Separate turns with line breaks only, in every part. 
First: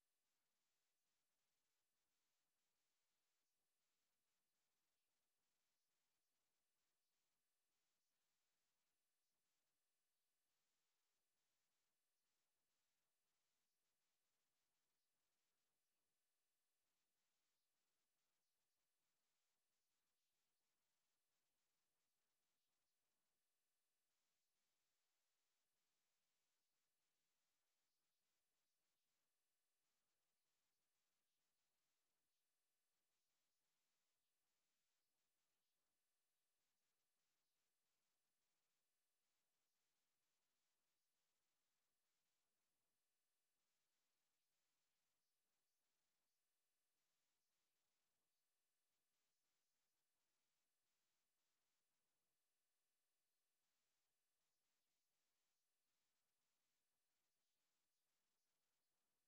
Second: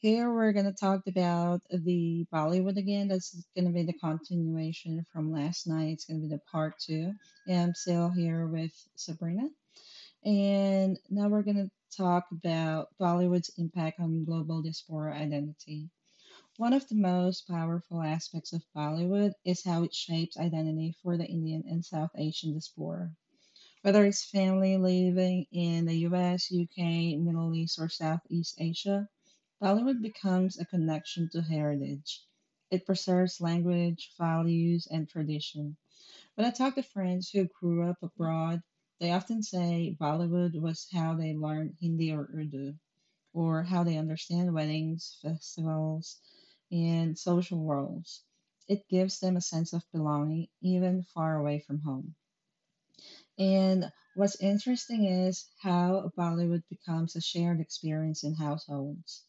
here we're going to talk about the Bollywood again. That's going to be the continuation from last night. It's going to be the part two. And I'm still here with Sabrina. And now we're going to talk about Bollywood's impact on global diaspora identity. One of the most powerful aspects of Bollywood is how it shapes identity for the Indian and South Asian diaspora, whether it's family living in the US, UK, Middle East, or Southeast Asia. Bollywood becomes a connection to heritage. It preserves language, values, and tradition. When I talk to friends who grew up abroad, they often say Bollywood was how they learned Hindi or Urdu, or how they understand weddings, festivals, and social roles. It gives them a sense of belonging even far away from home. And what's interesting is how Bollywood becomes a shared experience in households.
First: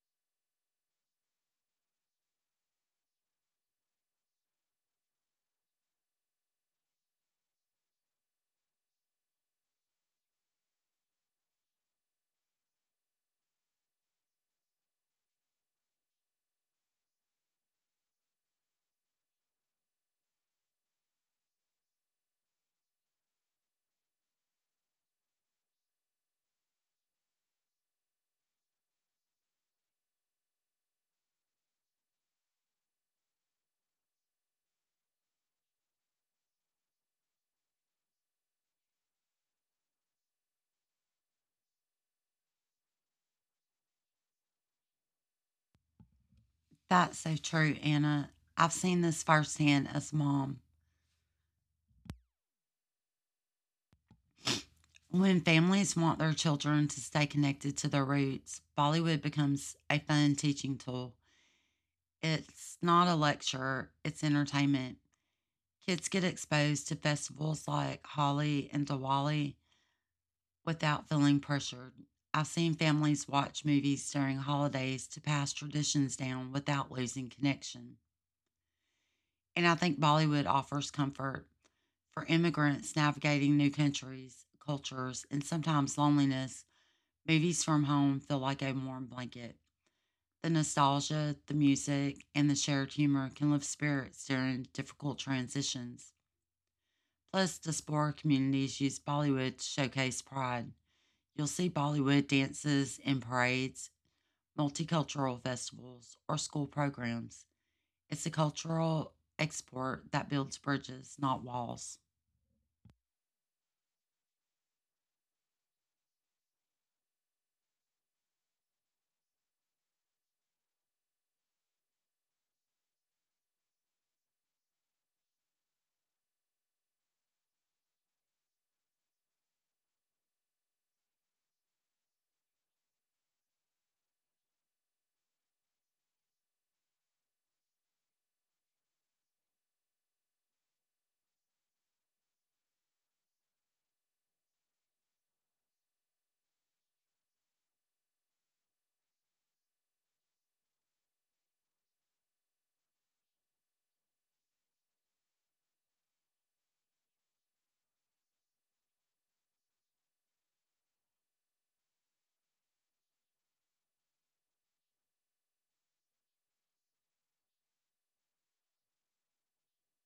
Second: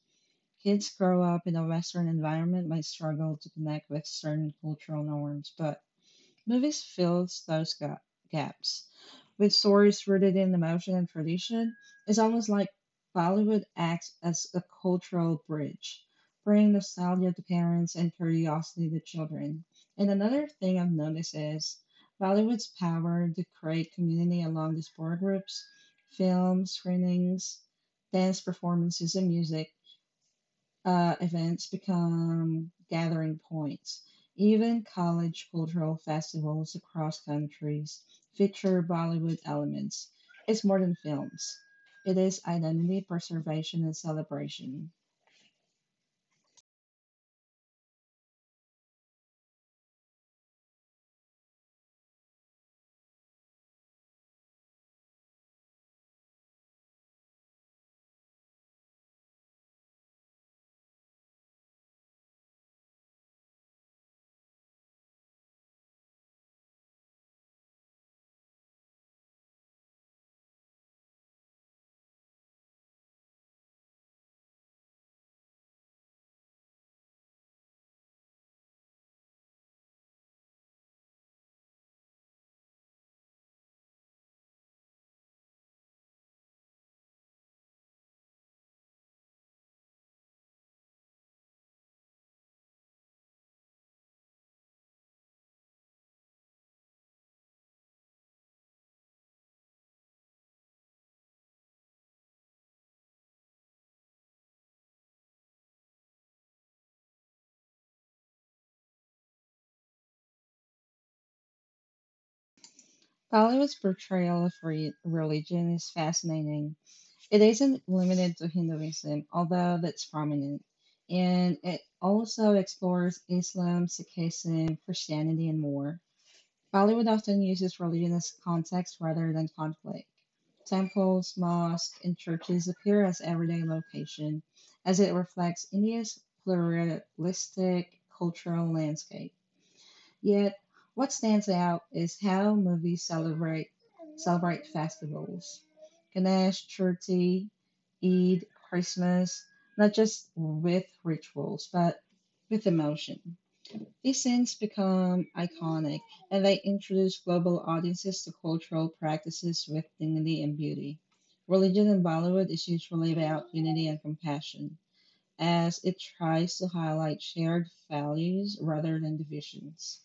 Kids grow up in a Western environment might struggle to connect with certain cultural norms, but movies fills those gaps with stories rooted in emotion and tradition. It's almost like Bollywood acts as a cultural bridge, bringing nostalgia to parents and curiosity to children. And another thing I've noticed is Bollywood's power to create community along these four groups: film screenings, dance performances, and music events become gathering points. Even college cultural festivals across countries feature Bollywood elements. It's more than films, it is identity preservation and celebration.
That's so true, Anna. I've seen this firsthand as mom. When families want their children to stay connected to their roots, Bollywood becomes a fun teaching tool. It's not a lecture, it's entertainment. Kids get exposed to festivals like Holi and Diwali without feeling pressured. I've seen families watch movies during holidays to pass traditions down without losing connection. And I think Bollywood offers comfort for immigrants navigating new countries, cultures, and sometimes loneliness. Movies from home feel like a warm blanket. The nostalgia, the music, and the shared humor can lift spirits during difficult transitions. Plus, diaspora communities use Bollywood to showcase pride. You'll see Bollywood dances in parades, multicultural festivals, or school programs. It's a cultural export that builds bridges, not walls.
Bollywood's portrayal of religion is fascinating. It isn't limited to Hinduism, although that's prominent, and it also explores Islam, Sikhism, Christianity, and more. Bollywood often uses religion as context rather than conflict. Temples, mosques, and churches appear as everyday location, as it reflects India's pluralistic cultural landscape. Yet, what stands out is how movies celebrate festivals. Ganesh, Chaturthi, Eid, Christmas, not just with rituals, but with emotion. These scenes become iconic, and they introduce global audiences to cultural practices with dignity and beauty. Religion in Bollywood is usually about unity and compassion, as it tries to highlight shared values rather than divisions.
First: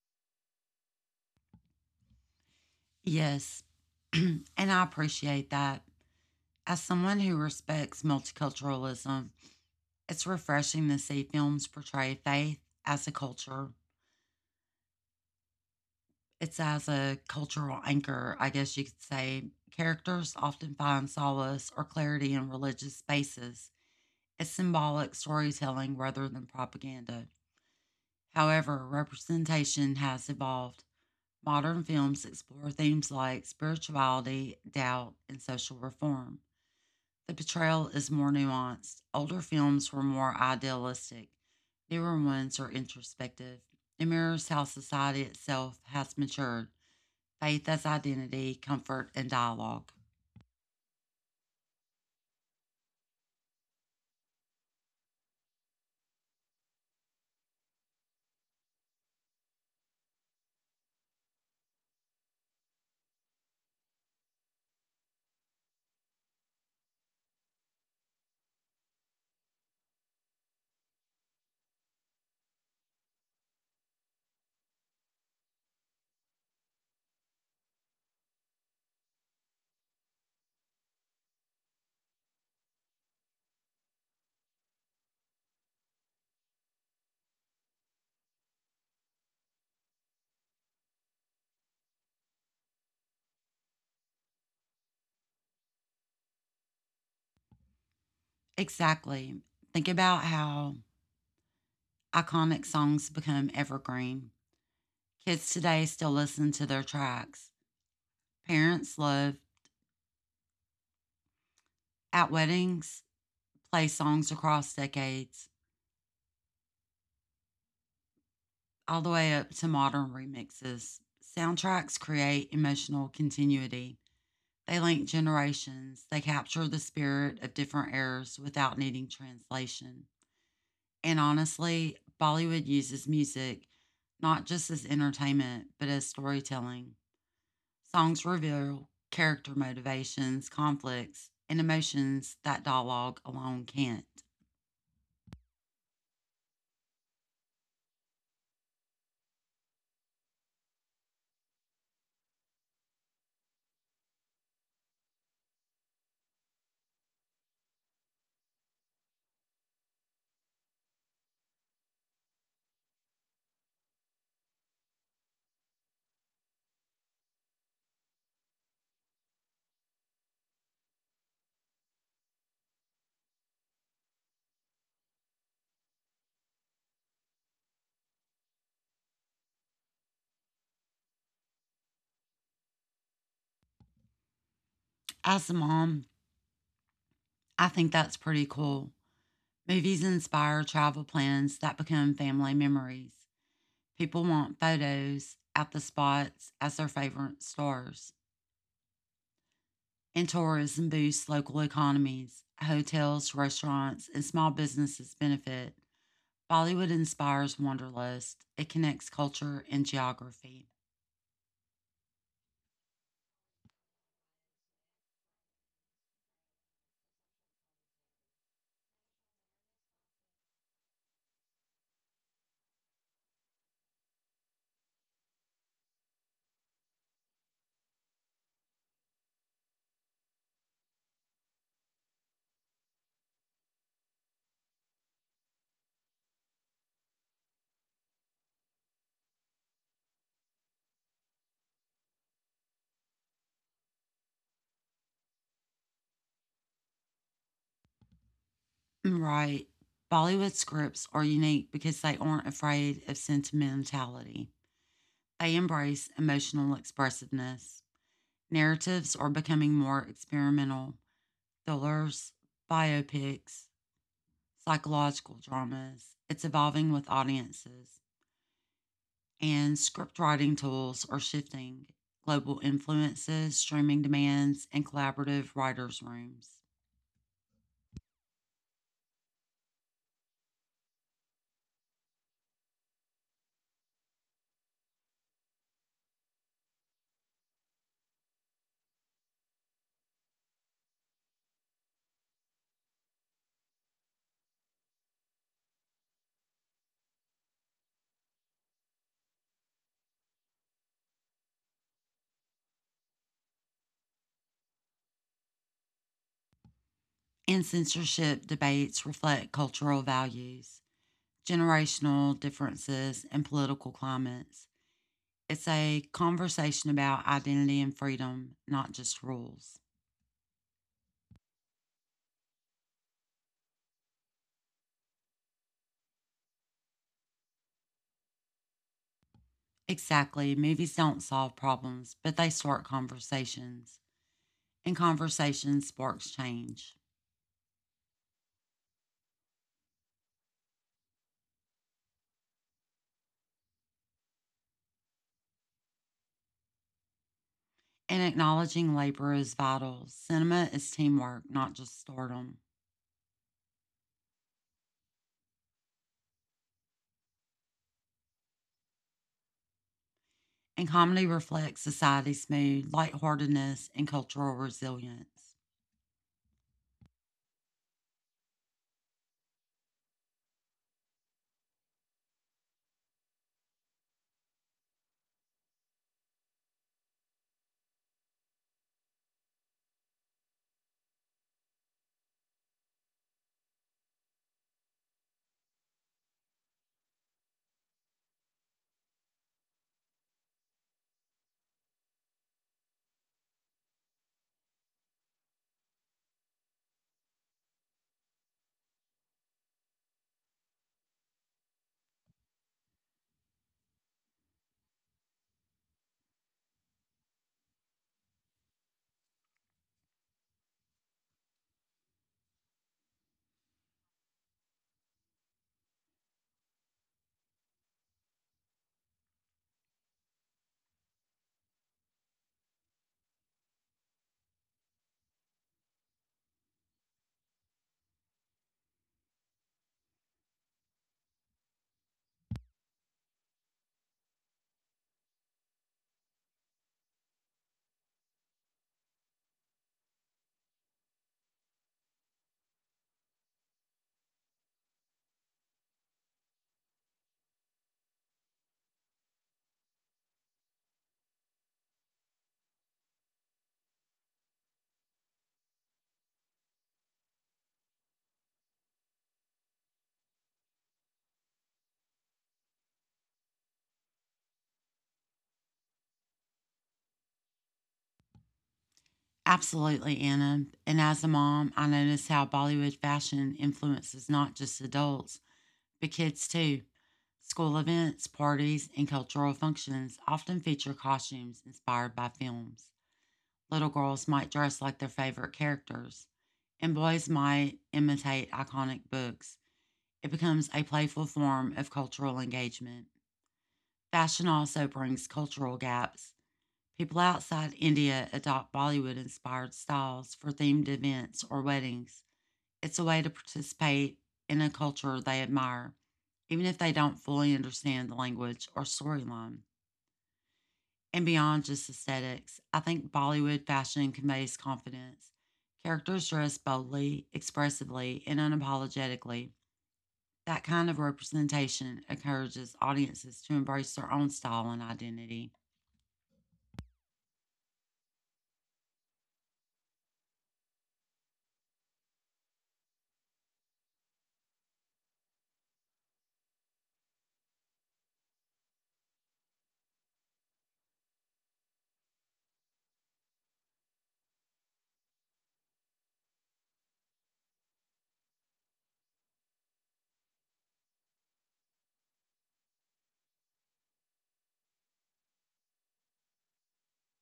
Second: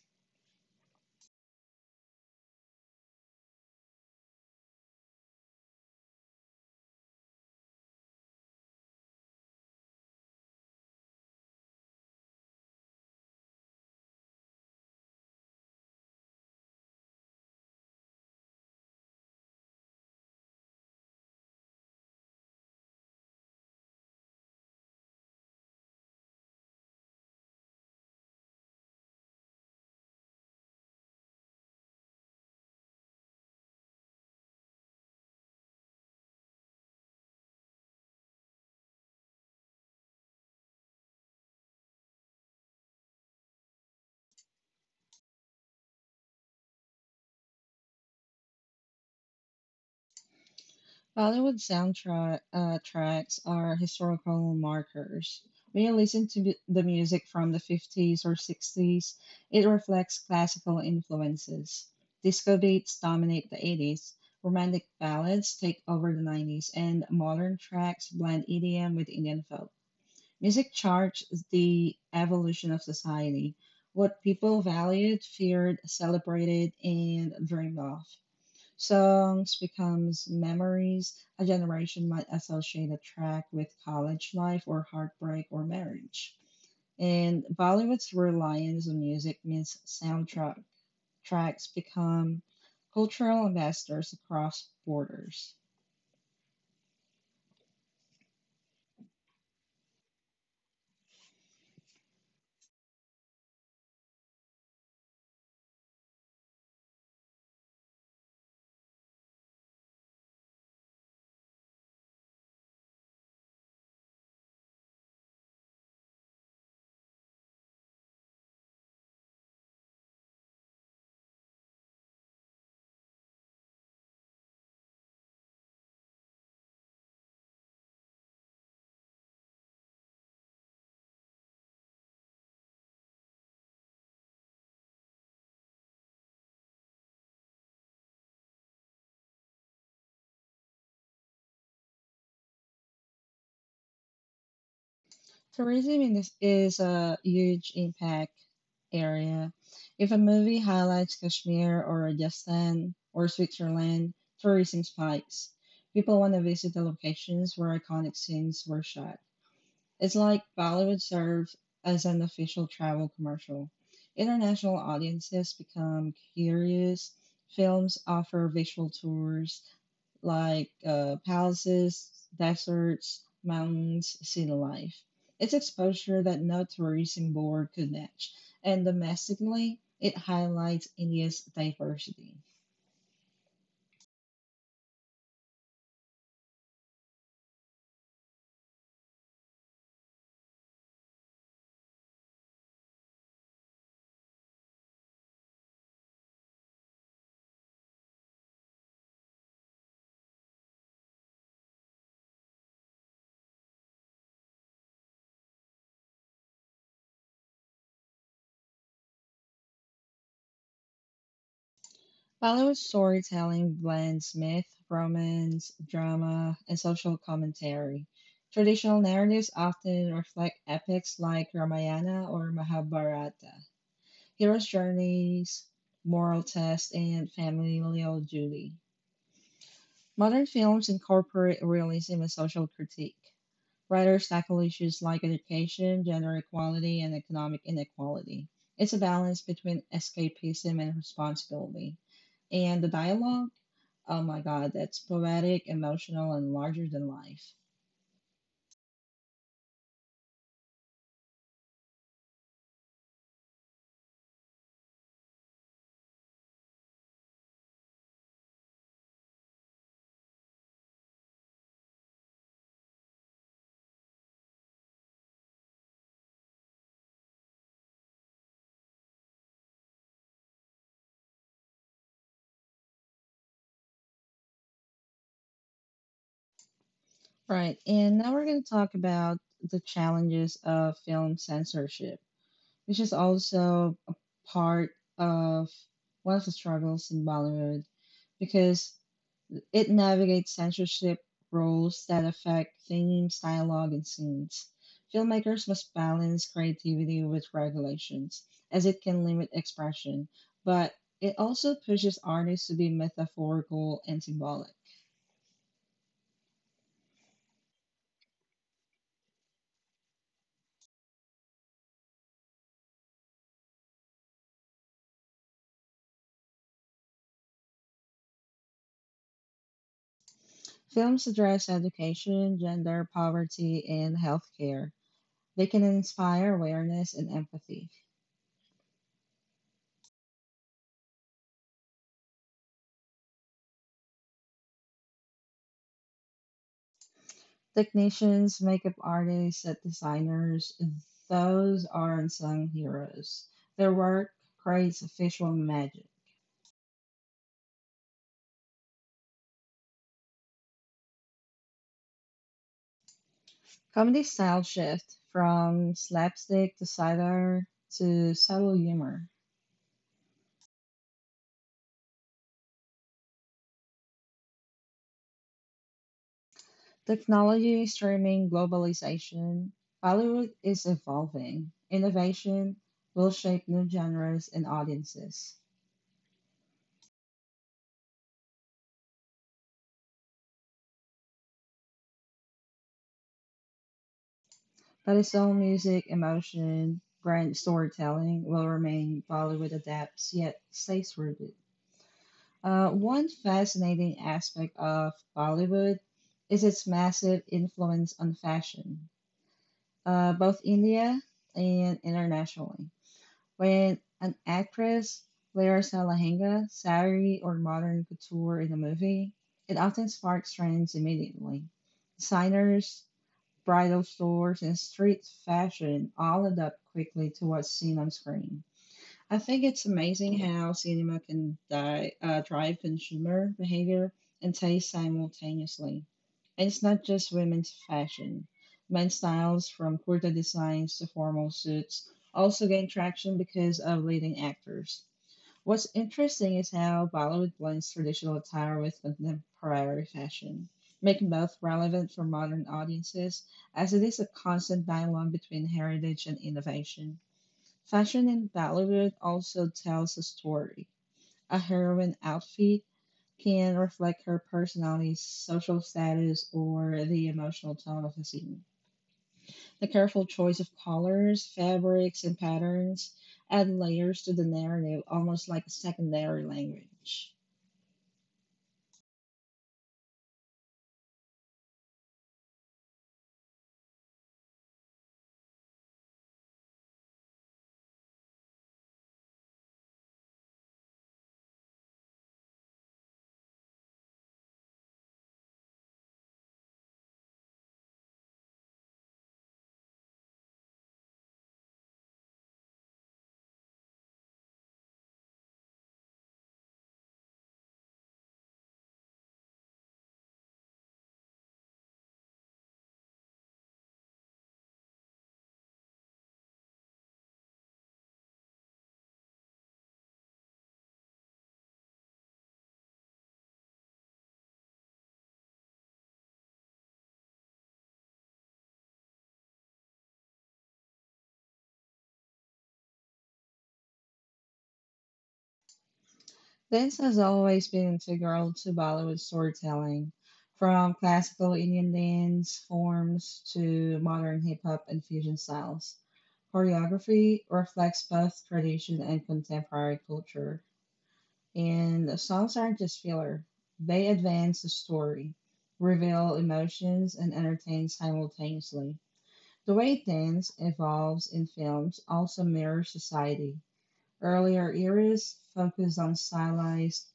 Yes. And I appreciate that. As someone who respects multiculturalism, it's refreshing to see films portray faith as a culture. It's as a cultural anchor, I guess you could say. Characters often find solace or clarity in religious spaces. It's symbolic storytelling rather than propaganda. However, representation has evolved. Modern films explore themes like spirituality, doubt, and social reform. The portrayal is more nuanced. Older films were more idealistic. Newer ones are introspective. It mirrors how society itself has matured faith as identity, comfort, and dialogue.
Bollywood soundtrack tracks are historical markers. When you listen to the music from the 50s or 60s, it reflects classical influences. Disco beats dominate the 80s, romantic ballads take over the 90s, and modern tracks blend EDM with Indian folk. Music charts the evolution of society, what people valued, feared, celebrated, and dreamed of. Songs becomes memories a generation might associate a track with college life or heartbreak or marriage. And Bollywood's reliance on music means soundtrack tracks become cultural ambassadors across borders.
Exactly. Think about how iconic songs become evergreen. Kids today still listen to their tracks. Parents love at weddings, play songs across decades, all the way up to modern remixes. Soundtracks create emotional continuity. They link generations. They capture the spirit of different eras without needing translation. And honestly, Bollywood uses music not just as entertainment, but as storytelling. Songs reveal character motivations, conflicts, and emotions that dialogue alone can't.
Tourism in this is a huge impact area. If a movie highlights Kashmir or Rajasthan or Switzerland, tourism spikes. People want to visit the locations where iconic scenes were shot. It's like Bollywood serves as an official travel commercial. International audiences become curious. Films offer visual tours like palaces, deserts, mountains, city life. It's exposure that no tourism board could match, and domestically, it highlights India's diversity.
As a mom, I think that's pretty cool. Movies inspire travel plans that become family memories. People want photos at the spots as their favorite stars. And tourism boosts local economies. Hotels, restaurants, and small businesses benefit. Bollywood inspires Wanderlust. It connects culture and geography.
Bollywood storytelling blends myth, romance, drama, and social commentary. Traditional narratives often reflect epics like Ramayana or Mahabharata, heroes' journeys, moral tests, and familial duty. Modern films incorporate realism and social critique. Writers tackle issues like education, gender equality, and economic inequality. It's a balance between escapism and responsibility. And the dialogue, oh my god, that's poetic, emotional, and larger than life.
Right. Bollywood scripts are unique because they aren't afraid of sentimentality. They embrace emotional expressiveness. Narratives are becoming more experimental. Thrillers, biopics, psychological dramas. It's evolving with audiences. And script writing tools are shifting global influences, streaming demands, and collaborative writers' rooms.
Right, and now we're going to talk about the challenges of film censorship, which is also a part of one of the struggles in Bollywood, because it navigates censorship rules that affect themes, dialogue, and scenes. Filmmakers must balance creativity with regulations, as it can limit expression, but it also pushes artists to be metaphorical and symbolic.
And censorship debates reflect cultural values, generational differences, and political climates. It's a conversation about identity and freedom, not just rules.
Films address education, gender, poverty, and healthcare. They can inspire awareness and empathy.
Exactly, movies don't solve problems, but they start conversations, and conversations sparks change.
Technicians, makeup artists, set designers, those are unsung heroes. Their work creates visual magic.
In acknowledging labor is vital. Cinema is teamwork, not just stardom.
Comedy style shift from slapstick to satire to subtle humor.
And comedy reflects society's mood, lightheartedness, and cultural resilience.
Technology, streaming, globalization. Hollywood is evolving. Innovation will shape new genres and audiences. But its own music, emotion, brand storytelling will remain. Bollywood adapts, yet stays rooted. One fascinating aspect of Bollywood is its massive influence on fashion, both India and internationally. When an actress wears a lehenga, sari, or modern couture in a movie, it often sparks trends immediately. Designers, bridal stores, and street fashion all adapt quickly to what's seen on screen. I think it's amazing how cinema can di drive consumer behavior and taste simultaneously. And it's not just women's fashion. Men's styles, from kurta designs to formal suits, also gain traction because of leading actors. What's interesting is how Bollywood blends traditional attire with contemporary fashion, making both relevant for modern audiences, as it is a constant dialogue between heritage and innovation. Fashion in Bollywood also tells a story. A heroine outfit can reflect her personality, social status, or the emotional tone of the scene. The careful choice of colors, fabrics, and patterns add layers to the narrative, almost like a secondary language.
Absolutely, Anna. And as a mom, I notice how Bollywood fashion influences not just adults, but kids too. School events, parties, and cultural functions often feature costumes inspired by films. Little girls might dress like their favorite characters, and boys might imitate iconic books. It becomes a playful form of cultural engagement. Fashion also brings cultural gaps. People outside India adopt Bollywood inspired styles for themed events or weddings. It's a way to participate in a culture they admire, even if they don't fully understand the language or storyline. And beyond just aesthetics, I think Bollywood fashion conveys confidence. Characters dress boldly, expressively, and unapologetically. That kind of representation encourages audiences to embrace their own style and identity.
Dance has always been integral to Bollywood storytelling, from classical Indian dance forms to modern hip hop and fusion styles. Choreography reflects both tradition and contemporary culture, and the songs aren't just filler, they advance the story, reveal emotions, and entertain simultaneously. The way dance evolves in films also mirrors society. Earlier eras focused on stylized,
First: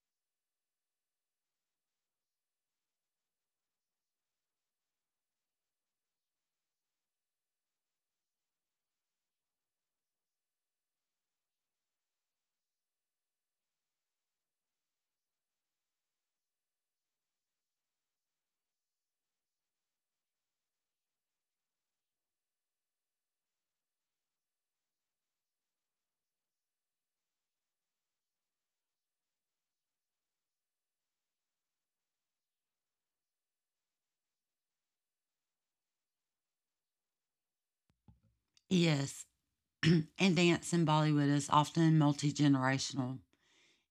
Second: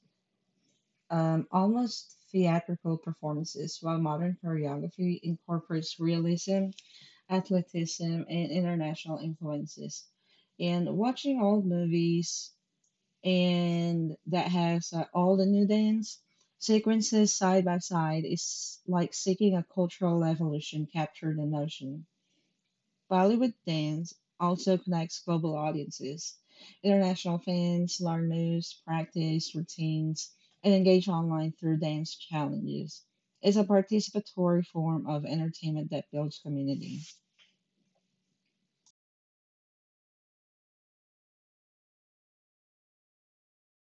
almost theatrical performances, while modern choreography incorporates realism, athleticism, and international influences. And watching old movies and that has all the new dance sequences side by side is like seeking a cultural evolution captured in motion. Bollywood dance also connects global audiences. International fans learn moves, practice routines, and engage online through dance challenges. It's a participatory form of entertainment that builds community.
Yes, and dance in Bollywood is often multi generational.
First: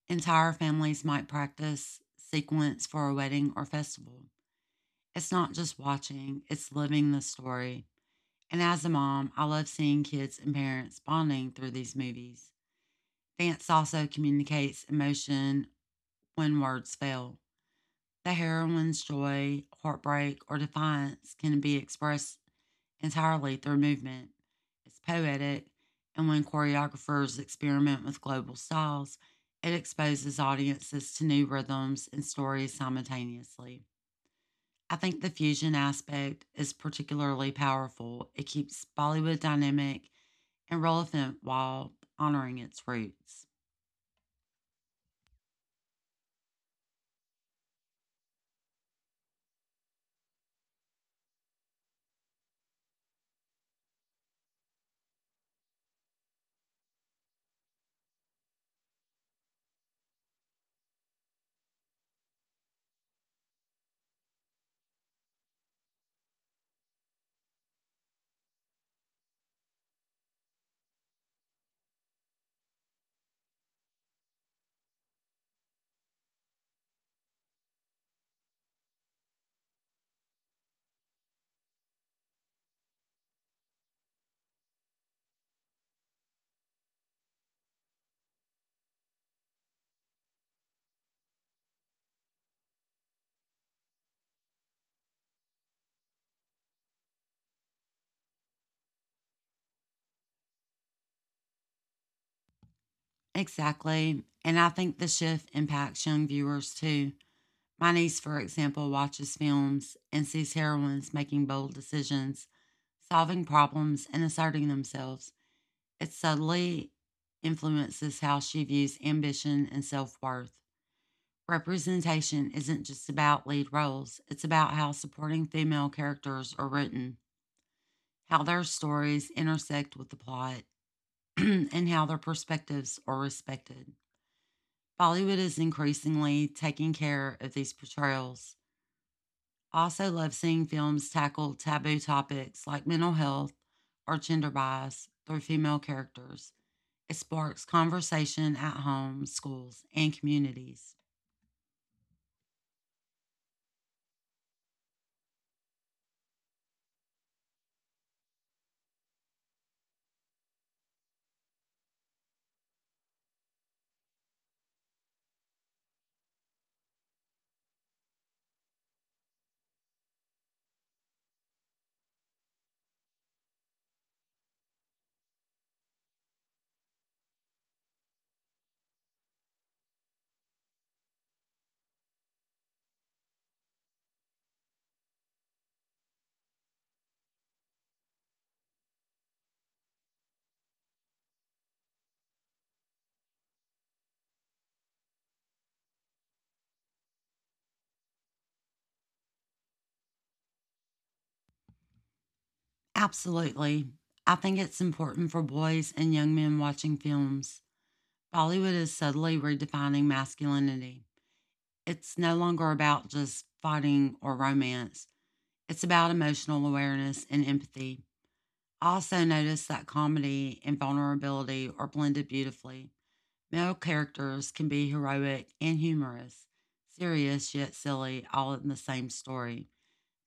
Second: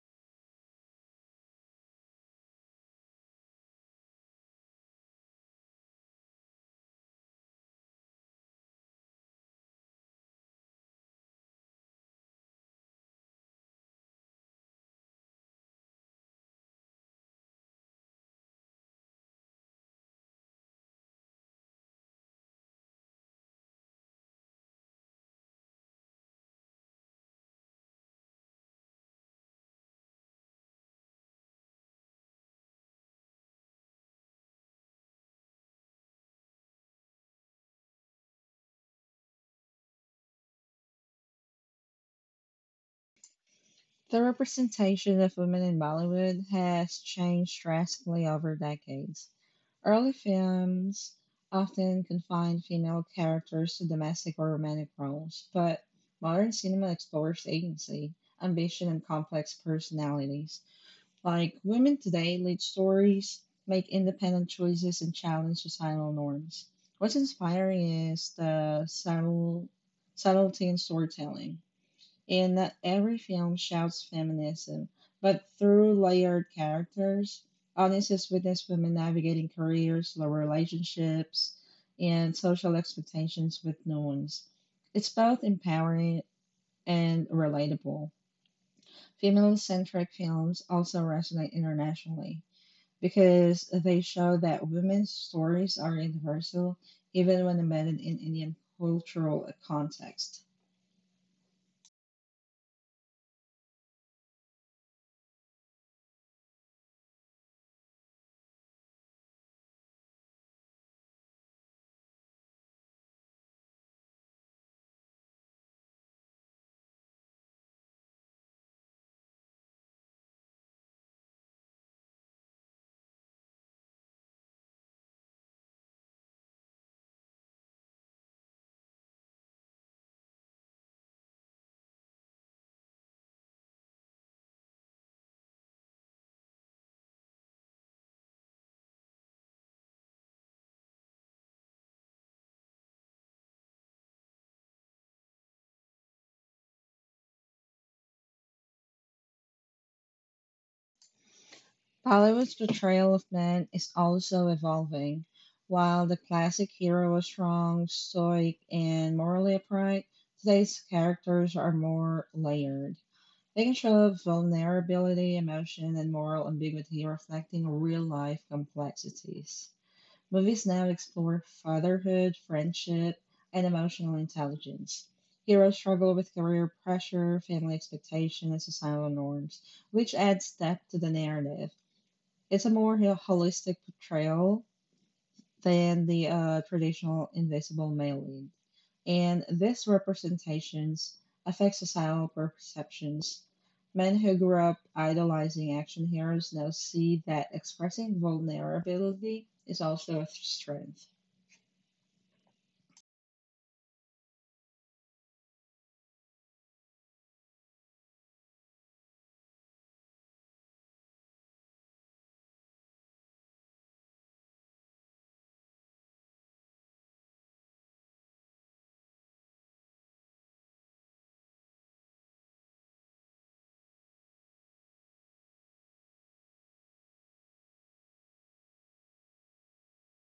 Entire families might practice sequence for a wedding or festival. It's not just watching, it's living the story. And as a mom, I love seeing kids and parents bonding through these movies. Dance also communicates emotion when words fail. The heroine's joy, heartbreak, or defiance can be expressed entirely through movement. It's poetic, and when choreographers experiment with global styles, it exposes audiences to new rhythms and stories simultaneously. I think the fusion aspect is particularly powerful. It keeps Bollywood dynamic and relevant while honoring its roots.
The representation of women in Bollywood has changed drastically over decades. Early films often confined female characters to domestic or romantic roles, but modern cinema explores agency, ambition, and complex personalities. Like women today lead stories, make independent choices, and challenge societal norms. What's inspiring is the subtlety in storytelling and not every film shouts feminism, but through layered characters, audiences witness women navigating careers, love relationships, and social expectations with nuance. It's both empowering and relatable. Female centric films also resonate internationally because they show that women's stories are universal even when embedded in Indian cultural context.
Exactly. And I think the shift impacts young viewers too. My niece, for example, watches films and sees heroines making bold decisions, solving problems, and asserting themselves. It subtly influences how she views ambition and self worth. Representation isn't just about lead roles, it's about how supporting female characters are written, how their stories intersect with the plot, and how their perspectives are respected. Bollywood is increasingly taking care of these portrayals. I also love seeing films tackle taboo topics like mental health or gender bias through female characters. It sparks conversation at home, schools, and communities.
Bollywood's portrayal of men is also evolving. While the classic hero was strong, stoic, and morally upright, today's characters are more layered. They can show vulnerability, emotion, and moral ambiguity, reflecting real life complexities. Movies now explore fatherhood, friendship, and emotional intelligence. Heroes struggle with career pressure, family expectation, and societal norms, which adds depth to the narrative. It's a more holistic portrayal than the traditional invisible male lead, and this representations affect societal perceptions. Men who grew up idolizing action heroes now see that expressing vulnerability is also a strength.
Absolutely. I think it's important for boys and young men watching films. Bollywood is subtly redefining masculinity. It's no longer about just fighting or romance, it's about emotional awareness and empathy. I also noticed that comedy and vulnerability are blended beautifully. Male characters can be heroic and humorous, serious yet silly, all in the same story.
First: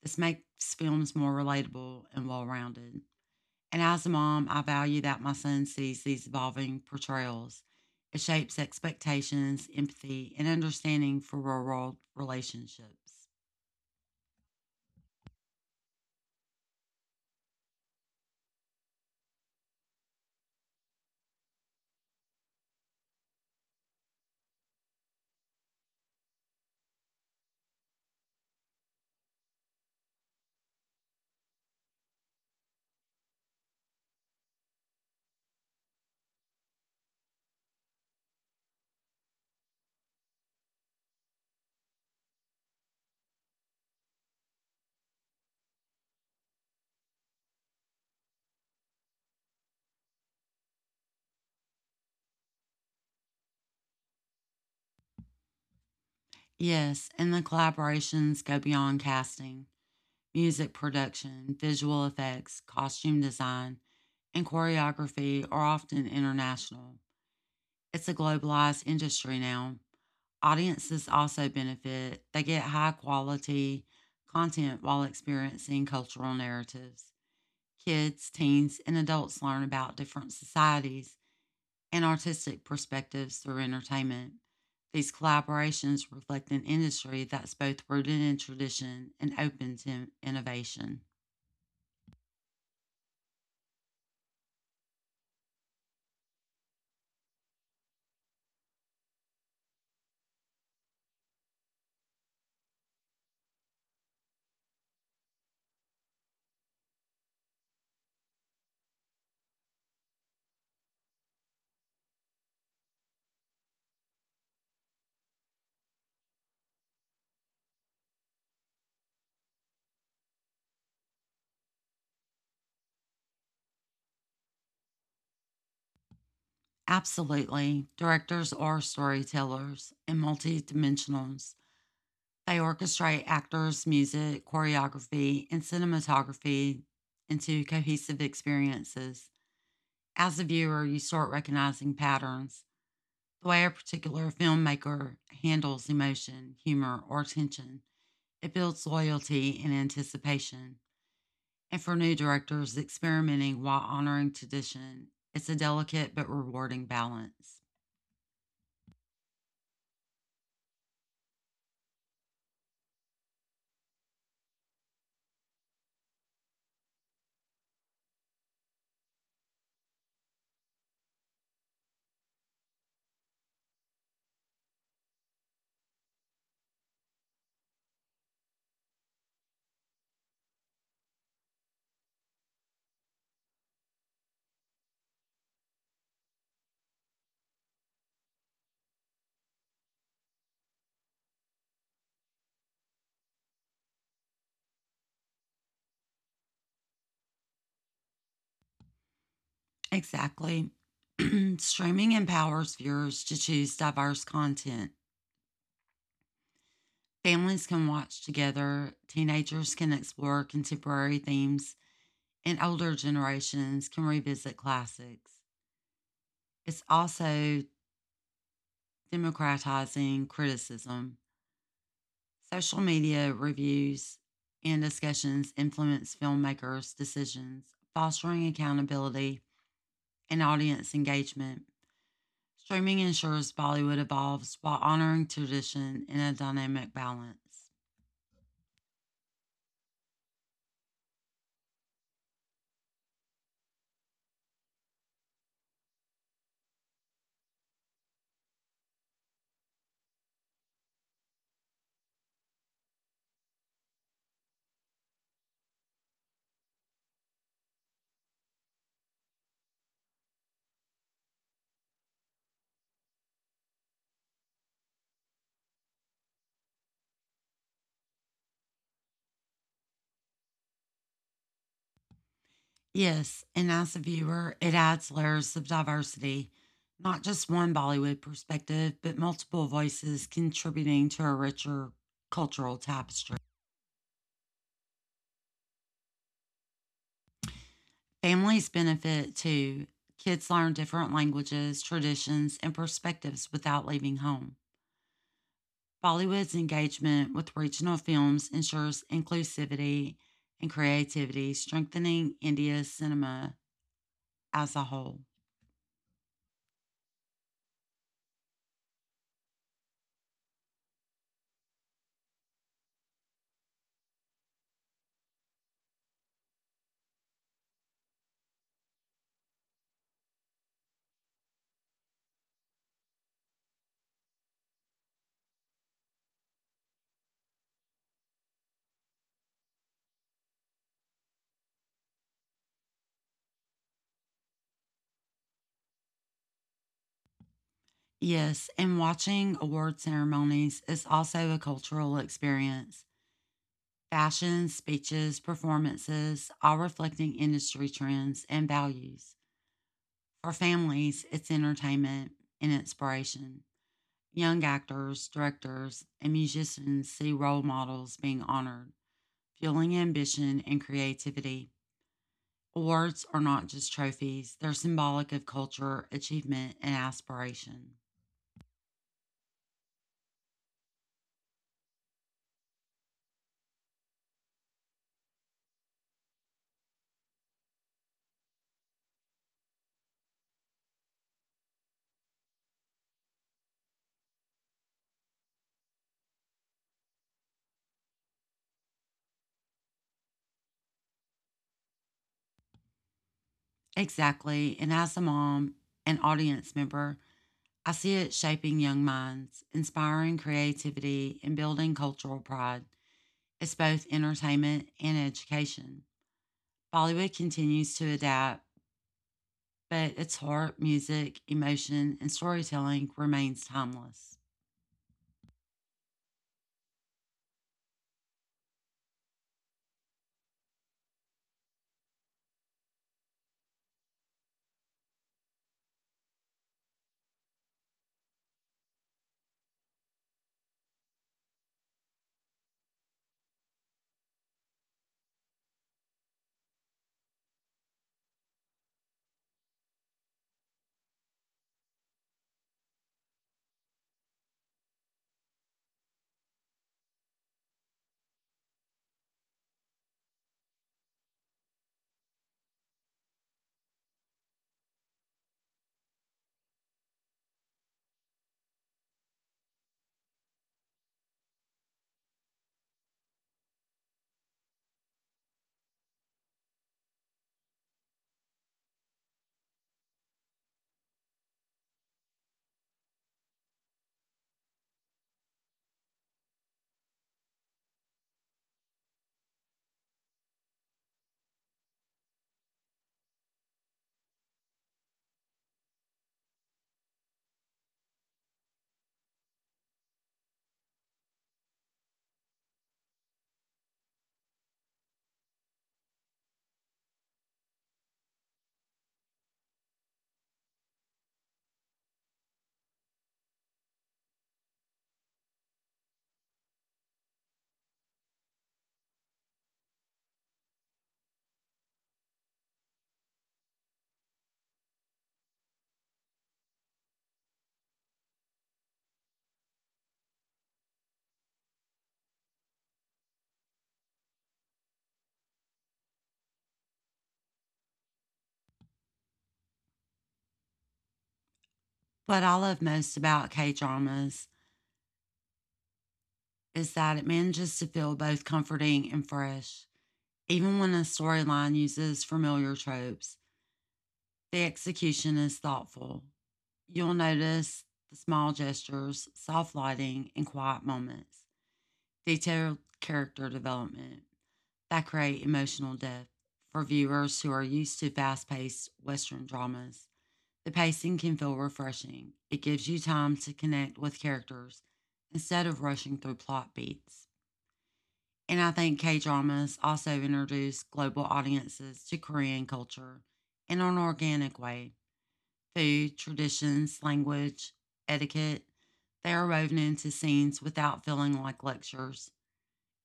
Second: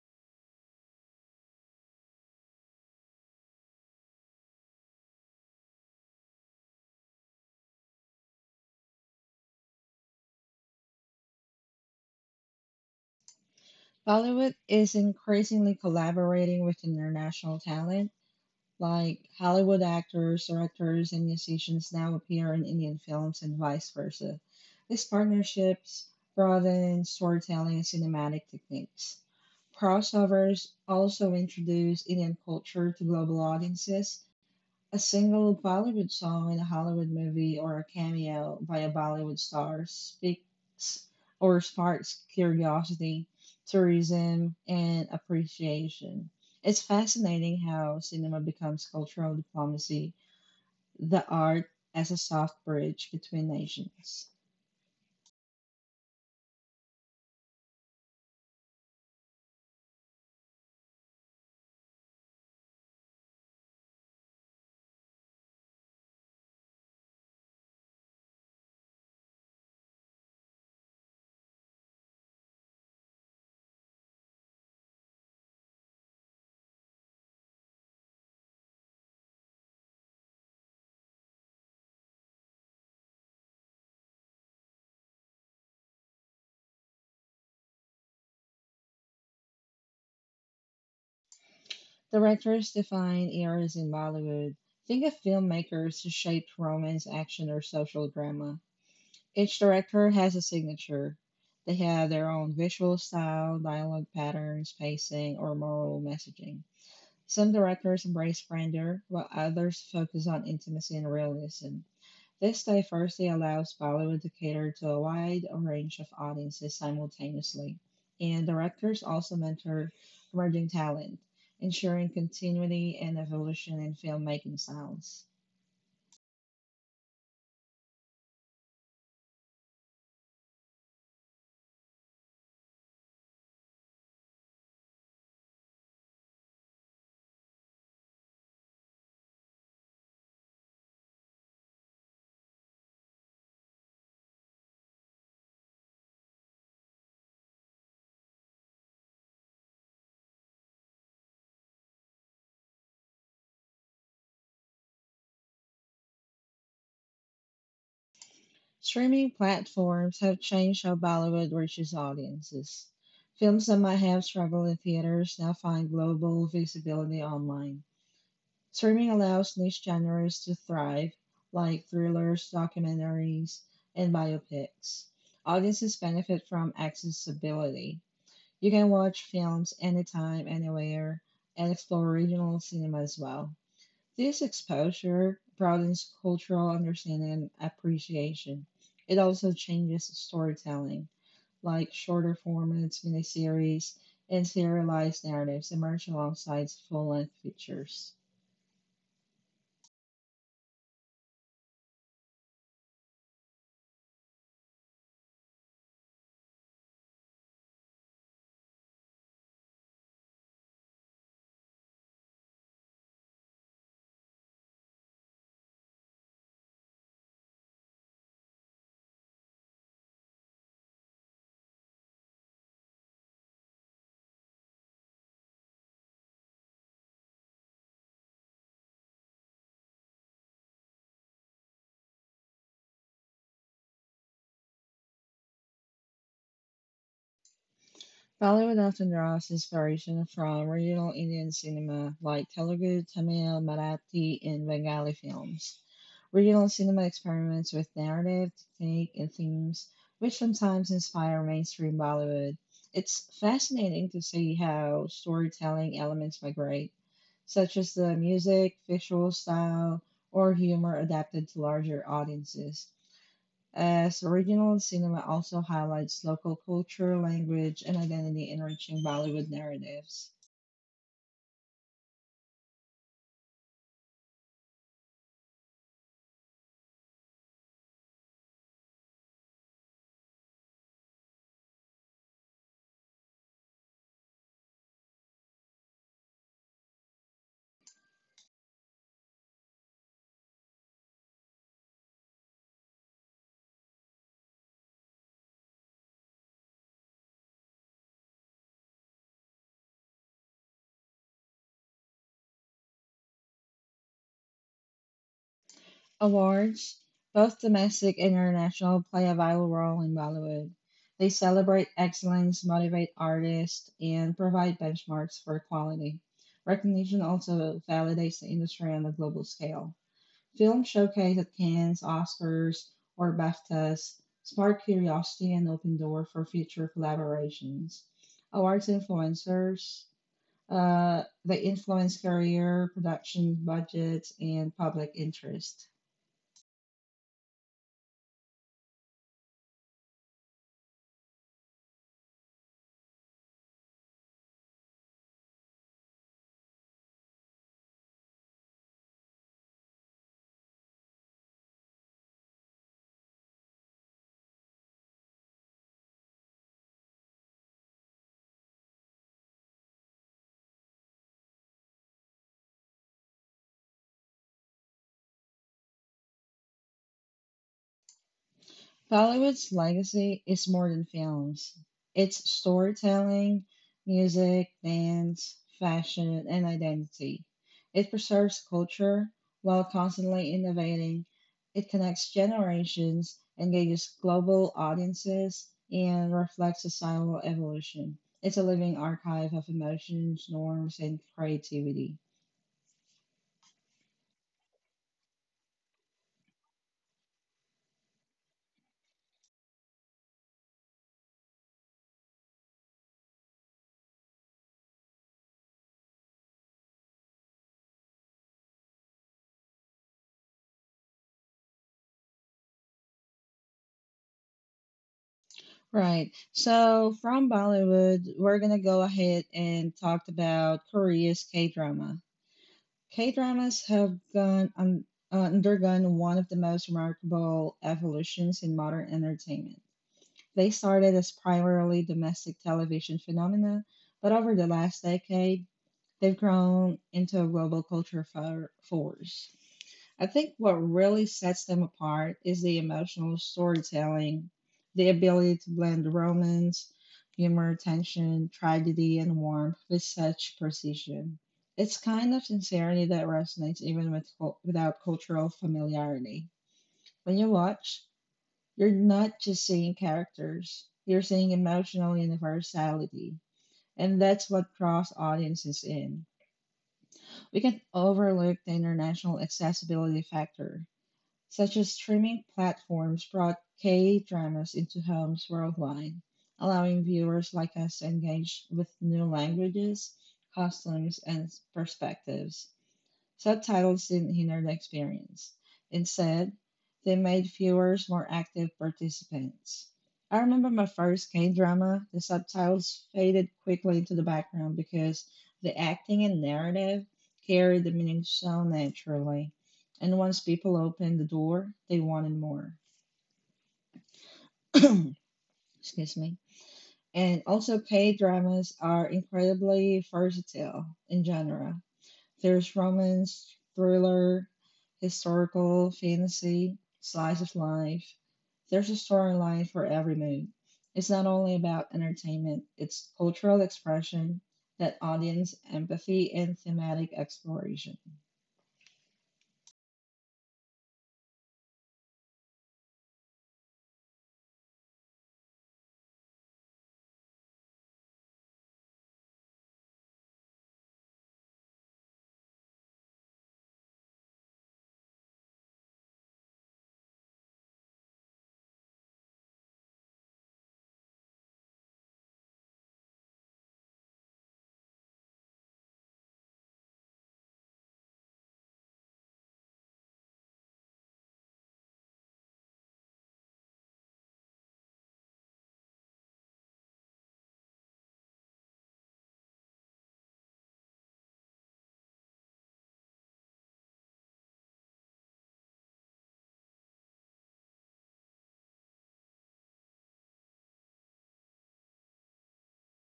This makes films more relatable and well rounded. And as a mom, I value that my son sees these evolving portrayals. It shapes expectations, empathy, and understanding for real world relationships.
Bollywood is increasingly collaborating with international talent. Like Hollywood actors, directors, and musicians now appear in Indian films and vice versa. These partnerships broaden storytelling and cinematic techniques. Crossovers also introduce Indian culture to global audiences. A single Bollywood song in a Hollywood movie or a cameo by a Bollywood star speaks or sparks curiosity, tourism, and appreciation. It's fascinating how cinema becomes cultural diplomacy, the art as a soft bridge between nations.
Yes, and the collaborations go beyond casting music production, visual effects, costume design, and choreography are often international. It's a globalized industry now. Audiences also benefit. They get high quality content while experiencing cultural narratives. Kids, teens, and adults learn about different societies and artistic perspectives through entertainment. These collaborations reflect an industry that's both rooted in tradition and open to innovation.
Directors define eras in Bollywood. Think of filmmakers who shaped romance, action, or social drama. Each director has a signature. They have their own visual style, dialogue patterns, pacing, or moral messaging. Some directors embrace grandeur, while others focus on intimacy and realism. This diversity allows Bollywood to cater to a wide range of audiences simultaneously, and directors also mentor emerging talent, ensuring continuity and evolution in filmmaking styles.
Absolutely. Directors are storytellers and multidimensionals. They orchestrate actors, music, choreography, and cinematography into cohesive experiences. As a viewer, you start recognizing patterns, the way a particular filmmaker handles emotion, humor, or tension. It builds loyalty and anticipation. And for new directors, experimenting while honoring tradition, it's a delicate but rewarding balance.
Streaming platforms have changed how Bollywood reaches audiences. Films that might have struggled in theaters now find global visibility online. Streaming allows niche genres to thrive, like thrillers, documentaries, and biopics. Audiences benefit from accessibility. You can watch films anytime, anywhere, and explore regional cinema as well. This exposure broadens cultural understanding and appreciation. It also changes storytelling, like shorter formats, miniseries, and serialized narratives emerge alongside full length features.
Exactly. Streaming empowers viewers to choose diverse content. Families can watch together, teenagers can explore contemporary themes, and older generations can revisit classics. It's also democratizing criticism. Social media reviews and discussions influence filmmakers' decisions, fostering accountability and audience engagement. Streaming ensures Bollywood evolves while honoring tradition in a dynamic balance.
Bollywood often draws inspiration from regional Indian cinema like Telugu, Tamil, Marathi, and Bengali films. Regional cinema experiments with narrative, technique, and themes, which sometimes inspire mainstream Bollywood. It's fascinating to see how storytelling elements migrate, such as the music, visual style, or humor adapted to larger audiences as regional cinema also highlights local culture, language, and identity enriching Bollywood narratives.
Yes, and as a viewer, it adds layers of diversity, not just one Bollywood perspective, but multiple voices contributing to a richer cultural tapestry. Families benefit too. Kids learn different languages, traditions, and perspectives without leaving home. Bollywood's engagement with regional films ensures inclusivity and creativity, strengthening India's cinema as a whole.
Awards, both domestic and international, play a vital role in Bollywood. They celebrate excellence, motivate artists, and provide benchmarks for quality. Recognition also validates the industry on a global scale. Film showcased at Cannes, Oscars, or BAFTAs spark curiosity and open door for future collaborations. Awards influencers, they influence career, production budgets, and public interest.
Yes, and watching award ceremonies is also a cultural experience. Fashion, speeches, performances, all reflecting industry trends and values. For families, it's entertainment and inspiration. Young actors, directors, and musicians see role models being honored, fueling ambition and creativity. Awards are not just trophies, they're symbolic of culture, achievement, and aspiration.
Bollywood's legacy is more than films. It's storytelling, music, dance, fashion, and identity. It preserves culture while constantly innovating. It connects generations, engages global audiences, and reflects societal evolution. It's a living archive of emotions, norms, and creativity.
Exactly. And as a mom and audience member, I see it shaping young minds, inspiring creativity, and building cultural pride. It's both entertainment and education. Bollywood continues to adapt, but its heart, music, emotion, and storytelling remains timeless.
Right. So from Bollywood, we're going to go ahead and talk about Korea's K drama. K dramas have gone undergone one of the most remarkable evolutions in modern entertainment. They started as primarily domestic television phenomena, but over the last decade, they've grown into a roboculture for, force. I think what really sets them apart is the emotional storytelling, the ability to blend romance, humor, tension, tragedy, and warmth with such precision. It's kind of sincerity that resonates even with without cultural familiarity. When you watch, you're not just seeing characters, you're seeing emotional universality, and that's what draws audiences in. We can overlook the international accessibility factor, such as streaming platforms brought K dramas into homes worldwide, allowing viewers like us to engage with new languages, costumes, and perspectives. Subtitles didn't hinder the experience. Instead, they made viewers more active participants. I remember my first K drama, the subtitles faded quickly into the background because the acting and narrative carried the meaning so naturally. And once people opened the door, they wanted more. Excuse me. And also, K dramas are incredibly versatile in genre. There's romance, thriller, historical, fantasy, slice of life. There's a storyline for every mood. It's not only about entertainment, it's cultural expression, that audience empathy, and thematic exploration.
What I love most about K dramas is that it manages to feel both comforting and fresh. Even when a storyline uses familiar tropes, the execution is thoughtful. You'll notice the small gestures, soft lighting, and quiet moments, detailed character development that create emotional depth. For viewers who are used to fast paced Western dramas, the pacing can feel refreshing. It gives you time to connect with characters instead of rushing through plot beats. And I think K dramas also introduce global audiences to Korean culture in an organic way food, traditions, language, etiquette. They are woven into scenes without feeling like lectures.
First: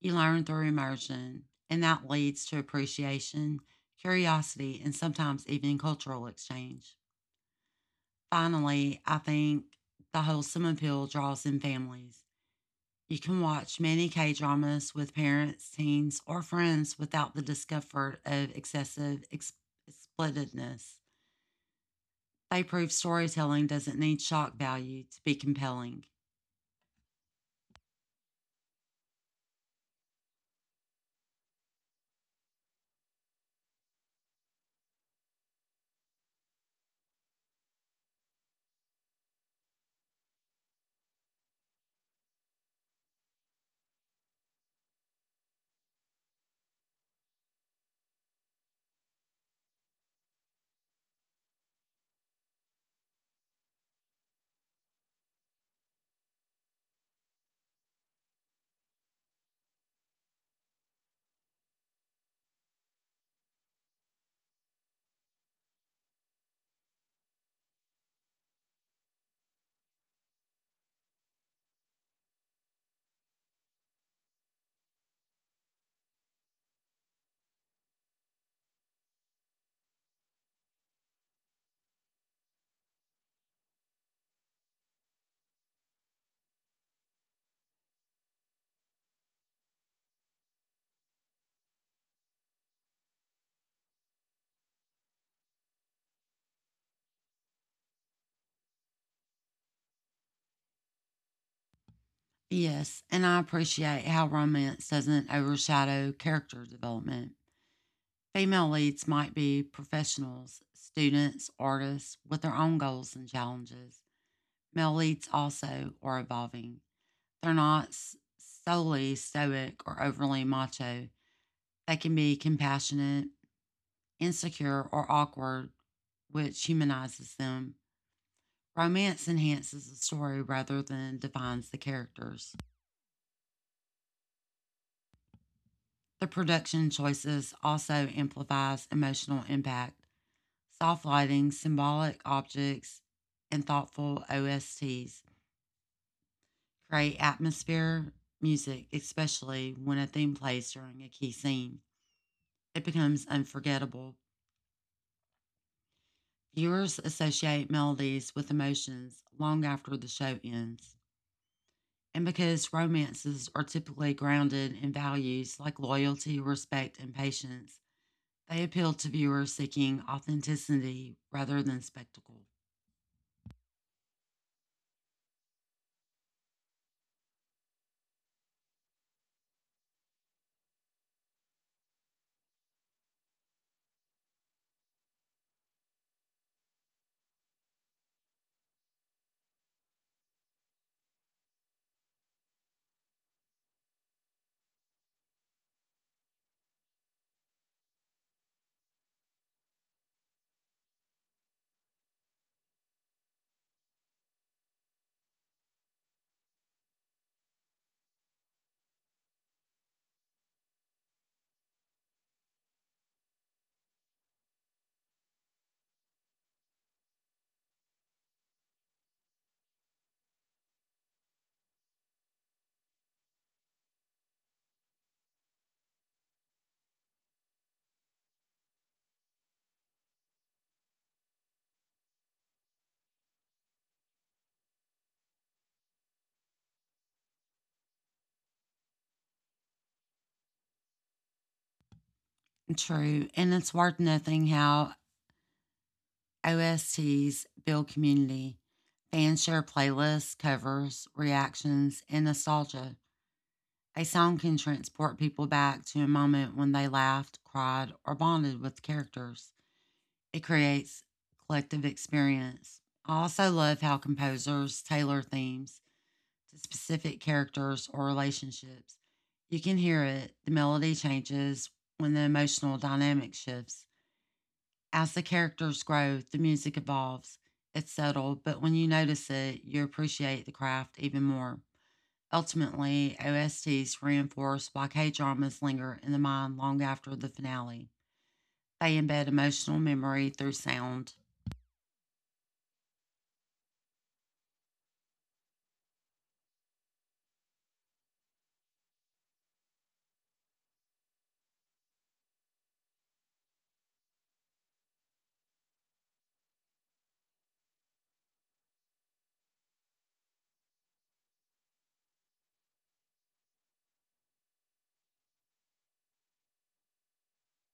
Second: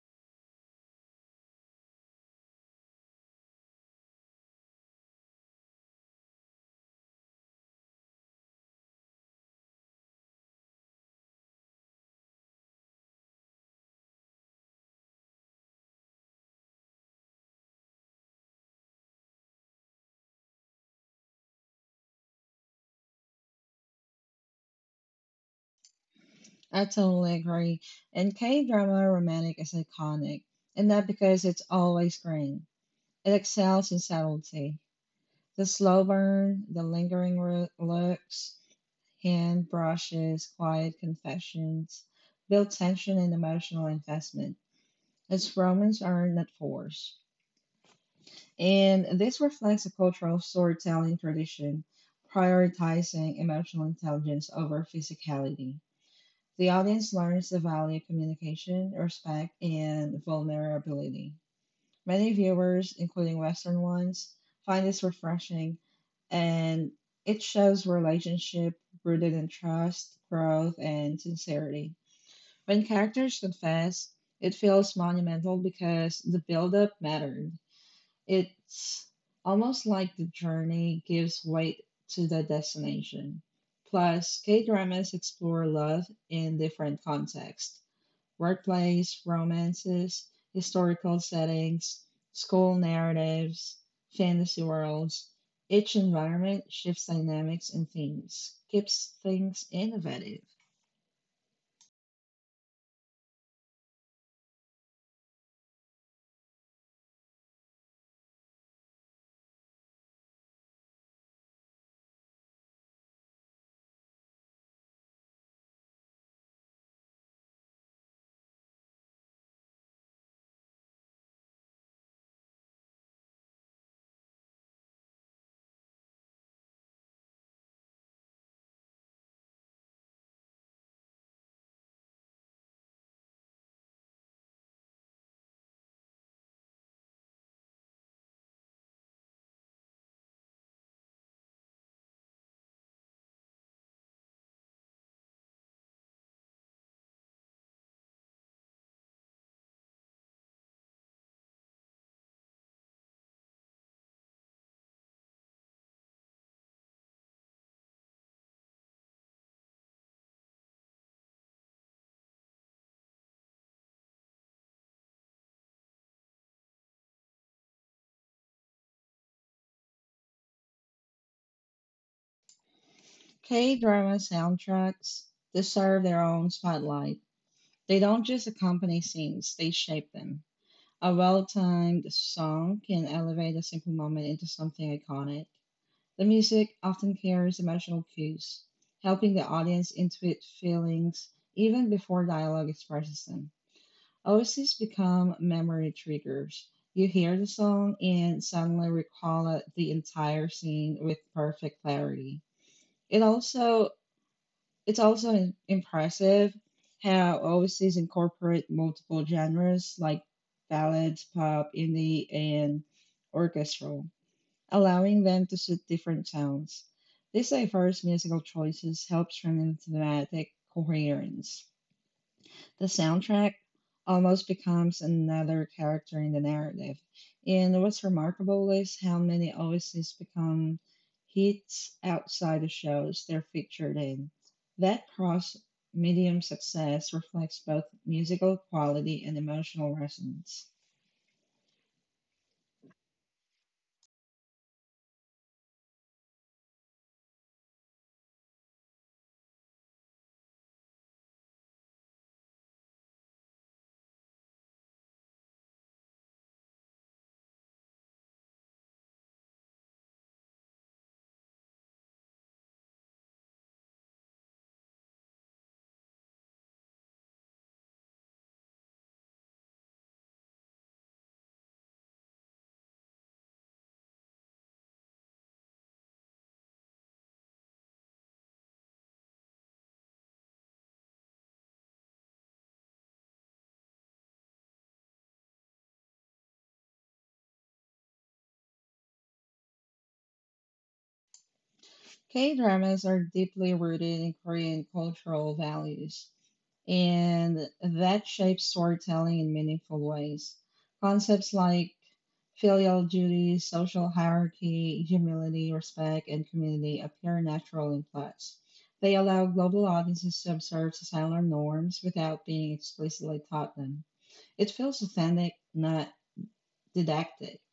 You learn through immersion, and that leads to appreciation, curiosity, and sometimes even cultural exchange. Finally, I think the wholesome appeal draws in families. You can watch many K dramas with parents, teens, or friends without the discomfort of excessive explicitness. They prove storytelling doesn't need shock value to be compelling.
I totally agree. And K drama romantic is iconic, and not because it's always green. It excels in subtlety. The slow burn, the lingering looks, hand brushes, quiet confessions, build tension and emotional investment. Its romance are not forced. And this reflects a cultural storytelling tradition prioritizing emotional intelligence over physicality. The audience learns the value of communication, respect, and vulnerability. Many viewers, including Western ones, find this refreshing, and it shows relationship rooted in trust, growth, and sincerity. When characters confess, it feels monumental because the build-up mattered. It's almost like the journey gives weight to the destination. Plus, K dramas explore love in different contexts: workplace romances, historical settings, school narratives, fantasy worlds. Each environment shifts dynamics and themes, keeps things innovative.
Yes, and I appreciate how romance doesn't overshadow character development. Female leads might be professionals, students, artists with their own goals and challenges. Male leads also are evolving. They're not solely stoic or overly macho. They can be compassionate, insecure, or awkward, which humanizes them. Romance enhances the story rather than defines the characters. The production choices also amplifies emotional impact. Soft lighting, symbolic objects, and thoughtful OSTs create atmosphere music, especially when a theme plays during a key scene. It becomes unforgettable. Viewers associate melodies with emotions long after the show ends. And because romances are typically grounded in values like loyalty, respect, and patience, they appeal to viewers seeking authenticity rather than spectacle.
K drama soundtracks deserve their own spotlight. They don't just accompany scenes, they shape them. A well timed song can elevate a simple moment into something iconic. The music often carries emotional cues, helping the audience intuit feelings even before dialogue expresses them. Oases become memory triggers. You hear the song and suddenly the entire scene with perfect clarity. It also it's also impressive how Oases incorporate multiple genres like ballads, pop, indie, and orchestral, allowing them to suit different sounds. These diverse musical choices help strengthen thematic coherence. The soundtrack almost becomes another character in the narrative. And what's remarkable is how many OSTs become hits outside the shows they're featured in. That cross medium success reflects both musical quality and emotional resonance.
True, and it's worth noting how OSTs build community. Fans share playlists, covers, reactions, and nostalgia. A song can transport people back to a moment when they laughed, cried, or bonded with characters. It creates collective experience. I also love how composers tailor themes to specific characters or relationships. You can hear it, the melody changes when the emotional dynamic shifts. As the characters grow, the music evolves. It's subtle, but when you notice it, you appreciate the craft even more. Ultimately, OSTs reinforce why K dramas linger in the mind long after the finale. They embed emotional memory through sound.
K dramas are deeply rooted in Korean cultural values, and that shapes storytelling in meaningful ways. Concepts like filial duty, social hierarchy, humility, respect, and community appear natural in plots. They allow global audiences to observe societal norms without being explicitly taught them. It feels authentic, not didactic.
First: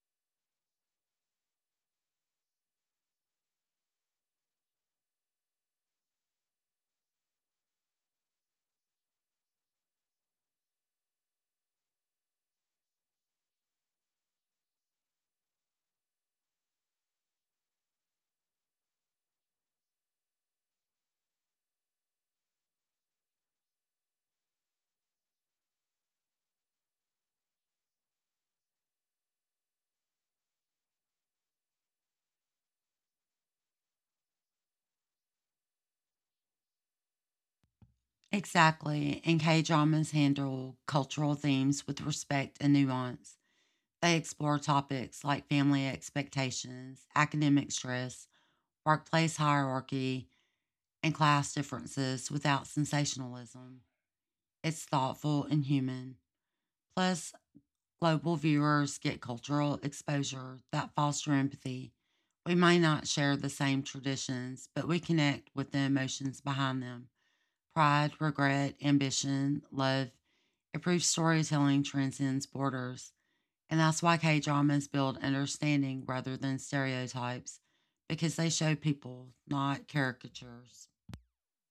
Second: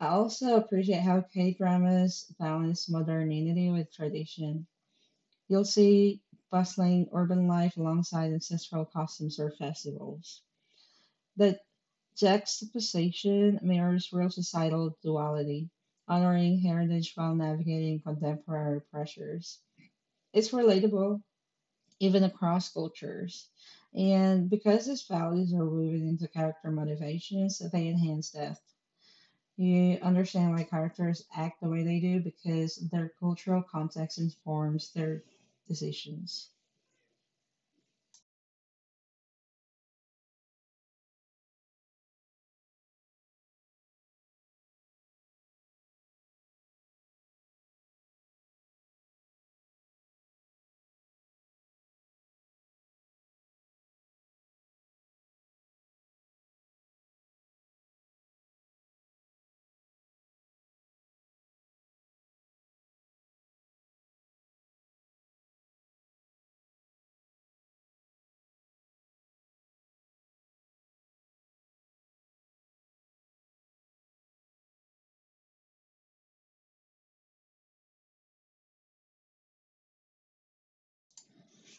I also appreciate how K dramas balance modernity with tradition. You'll see bustling urban life alongside ancestral customs or festivals. The juxtaposition mirrors real societal duality, honoring heritage while navigating contemporary pressures. It's relatable even across cultures. And because these values are woven into character motivations, they enhance depth. You understand why characters act the way they do because their cultural context informs their decisions.
Exactly. And K dramas handle cultural themes with respect and nuance. They explore topics like family expectations, academic stress, workplace hierarchy, and class differences without sensationalism. It's thoughtful and human. Plus, global viewers get cultural exposure that foster empathy. We may not share the same traditions, but we connect with the emotions behind them: pride, regret, ambition, love. It proves storytelling transcends borders. And that's why K dramas build understanding rather than stereotypes, because they show people, not caricatures.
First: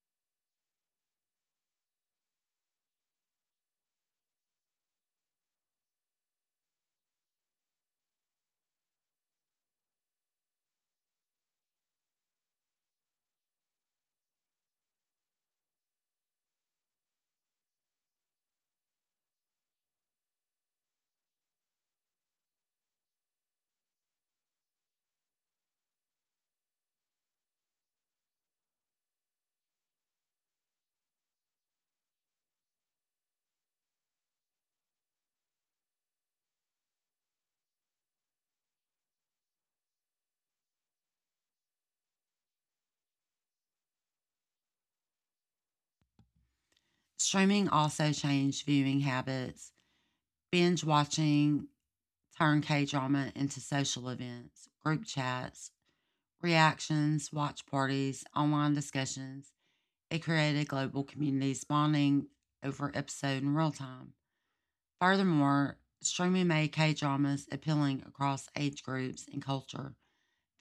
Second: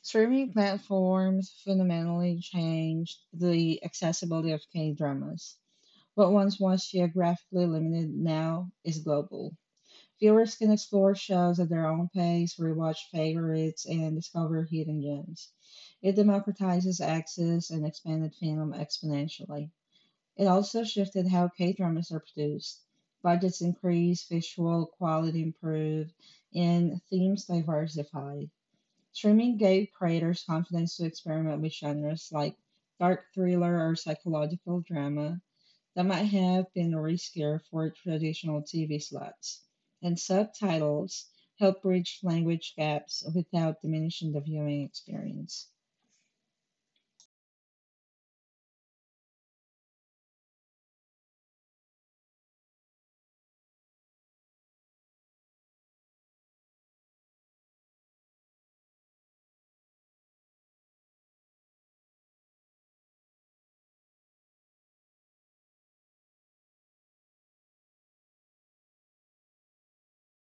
Streaming platforms fundamentally changed the accessibility of K dramas. What once was geographically limited now is global. Viewers can explore shows at their own pace, rewatch favorites, and discover hidden gems. It democratizes access and expanded film exponentially. It also shifted how K dramas are produced. Budgets increased, visual quality improved, and themes diversified. Streaming gave creators confidence to experiment with genres like dark thriller or psychological drama that might have been a riskier for traditional TV slots, and subtitles help bridge language gaps without diminishing the viewing experience.
Streaming also changed viewing habits. Binge watching turned K drama into social events, group chats, reactions, watch parties, online discussions. It created global communities bonding over episode in real time. Furthermore, streaming made K dramas appealing across age groups and culture.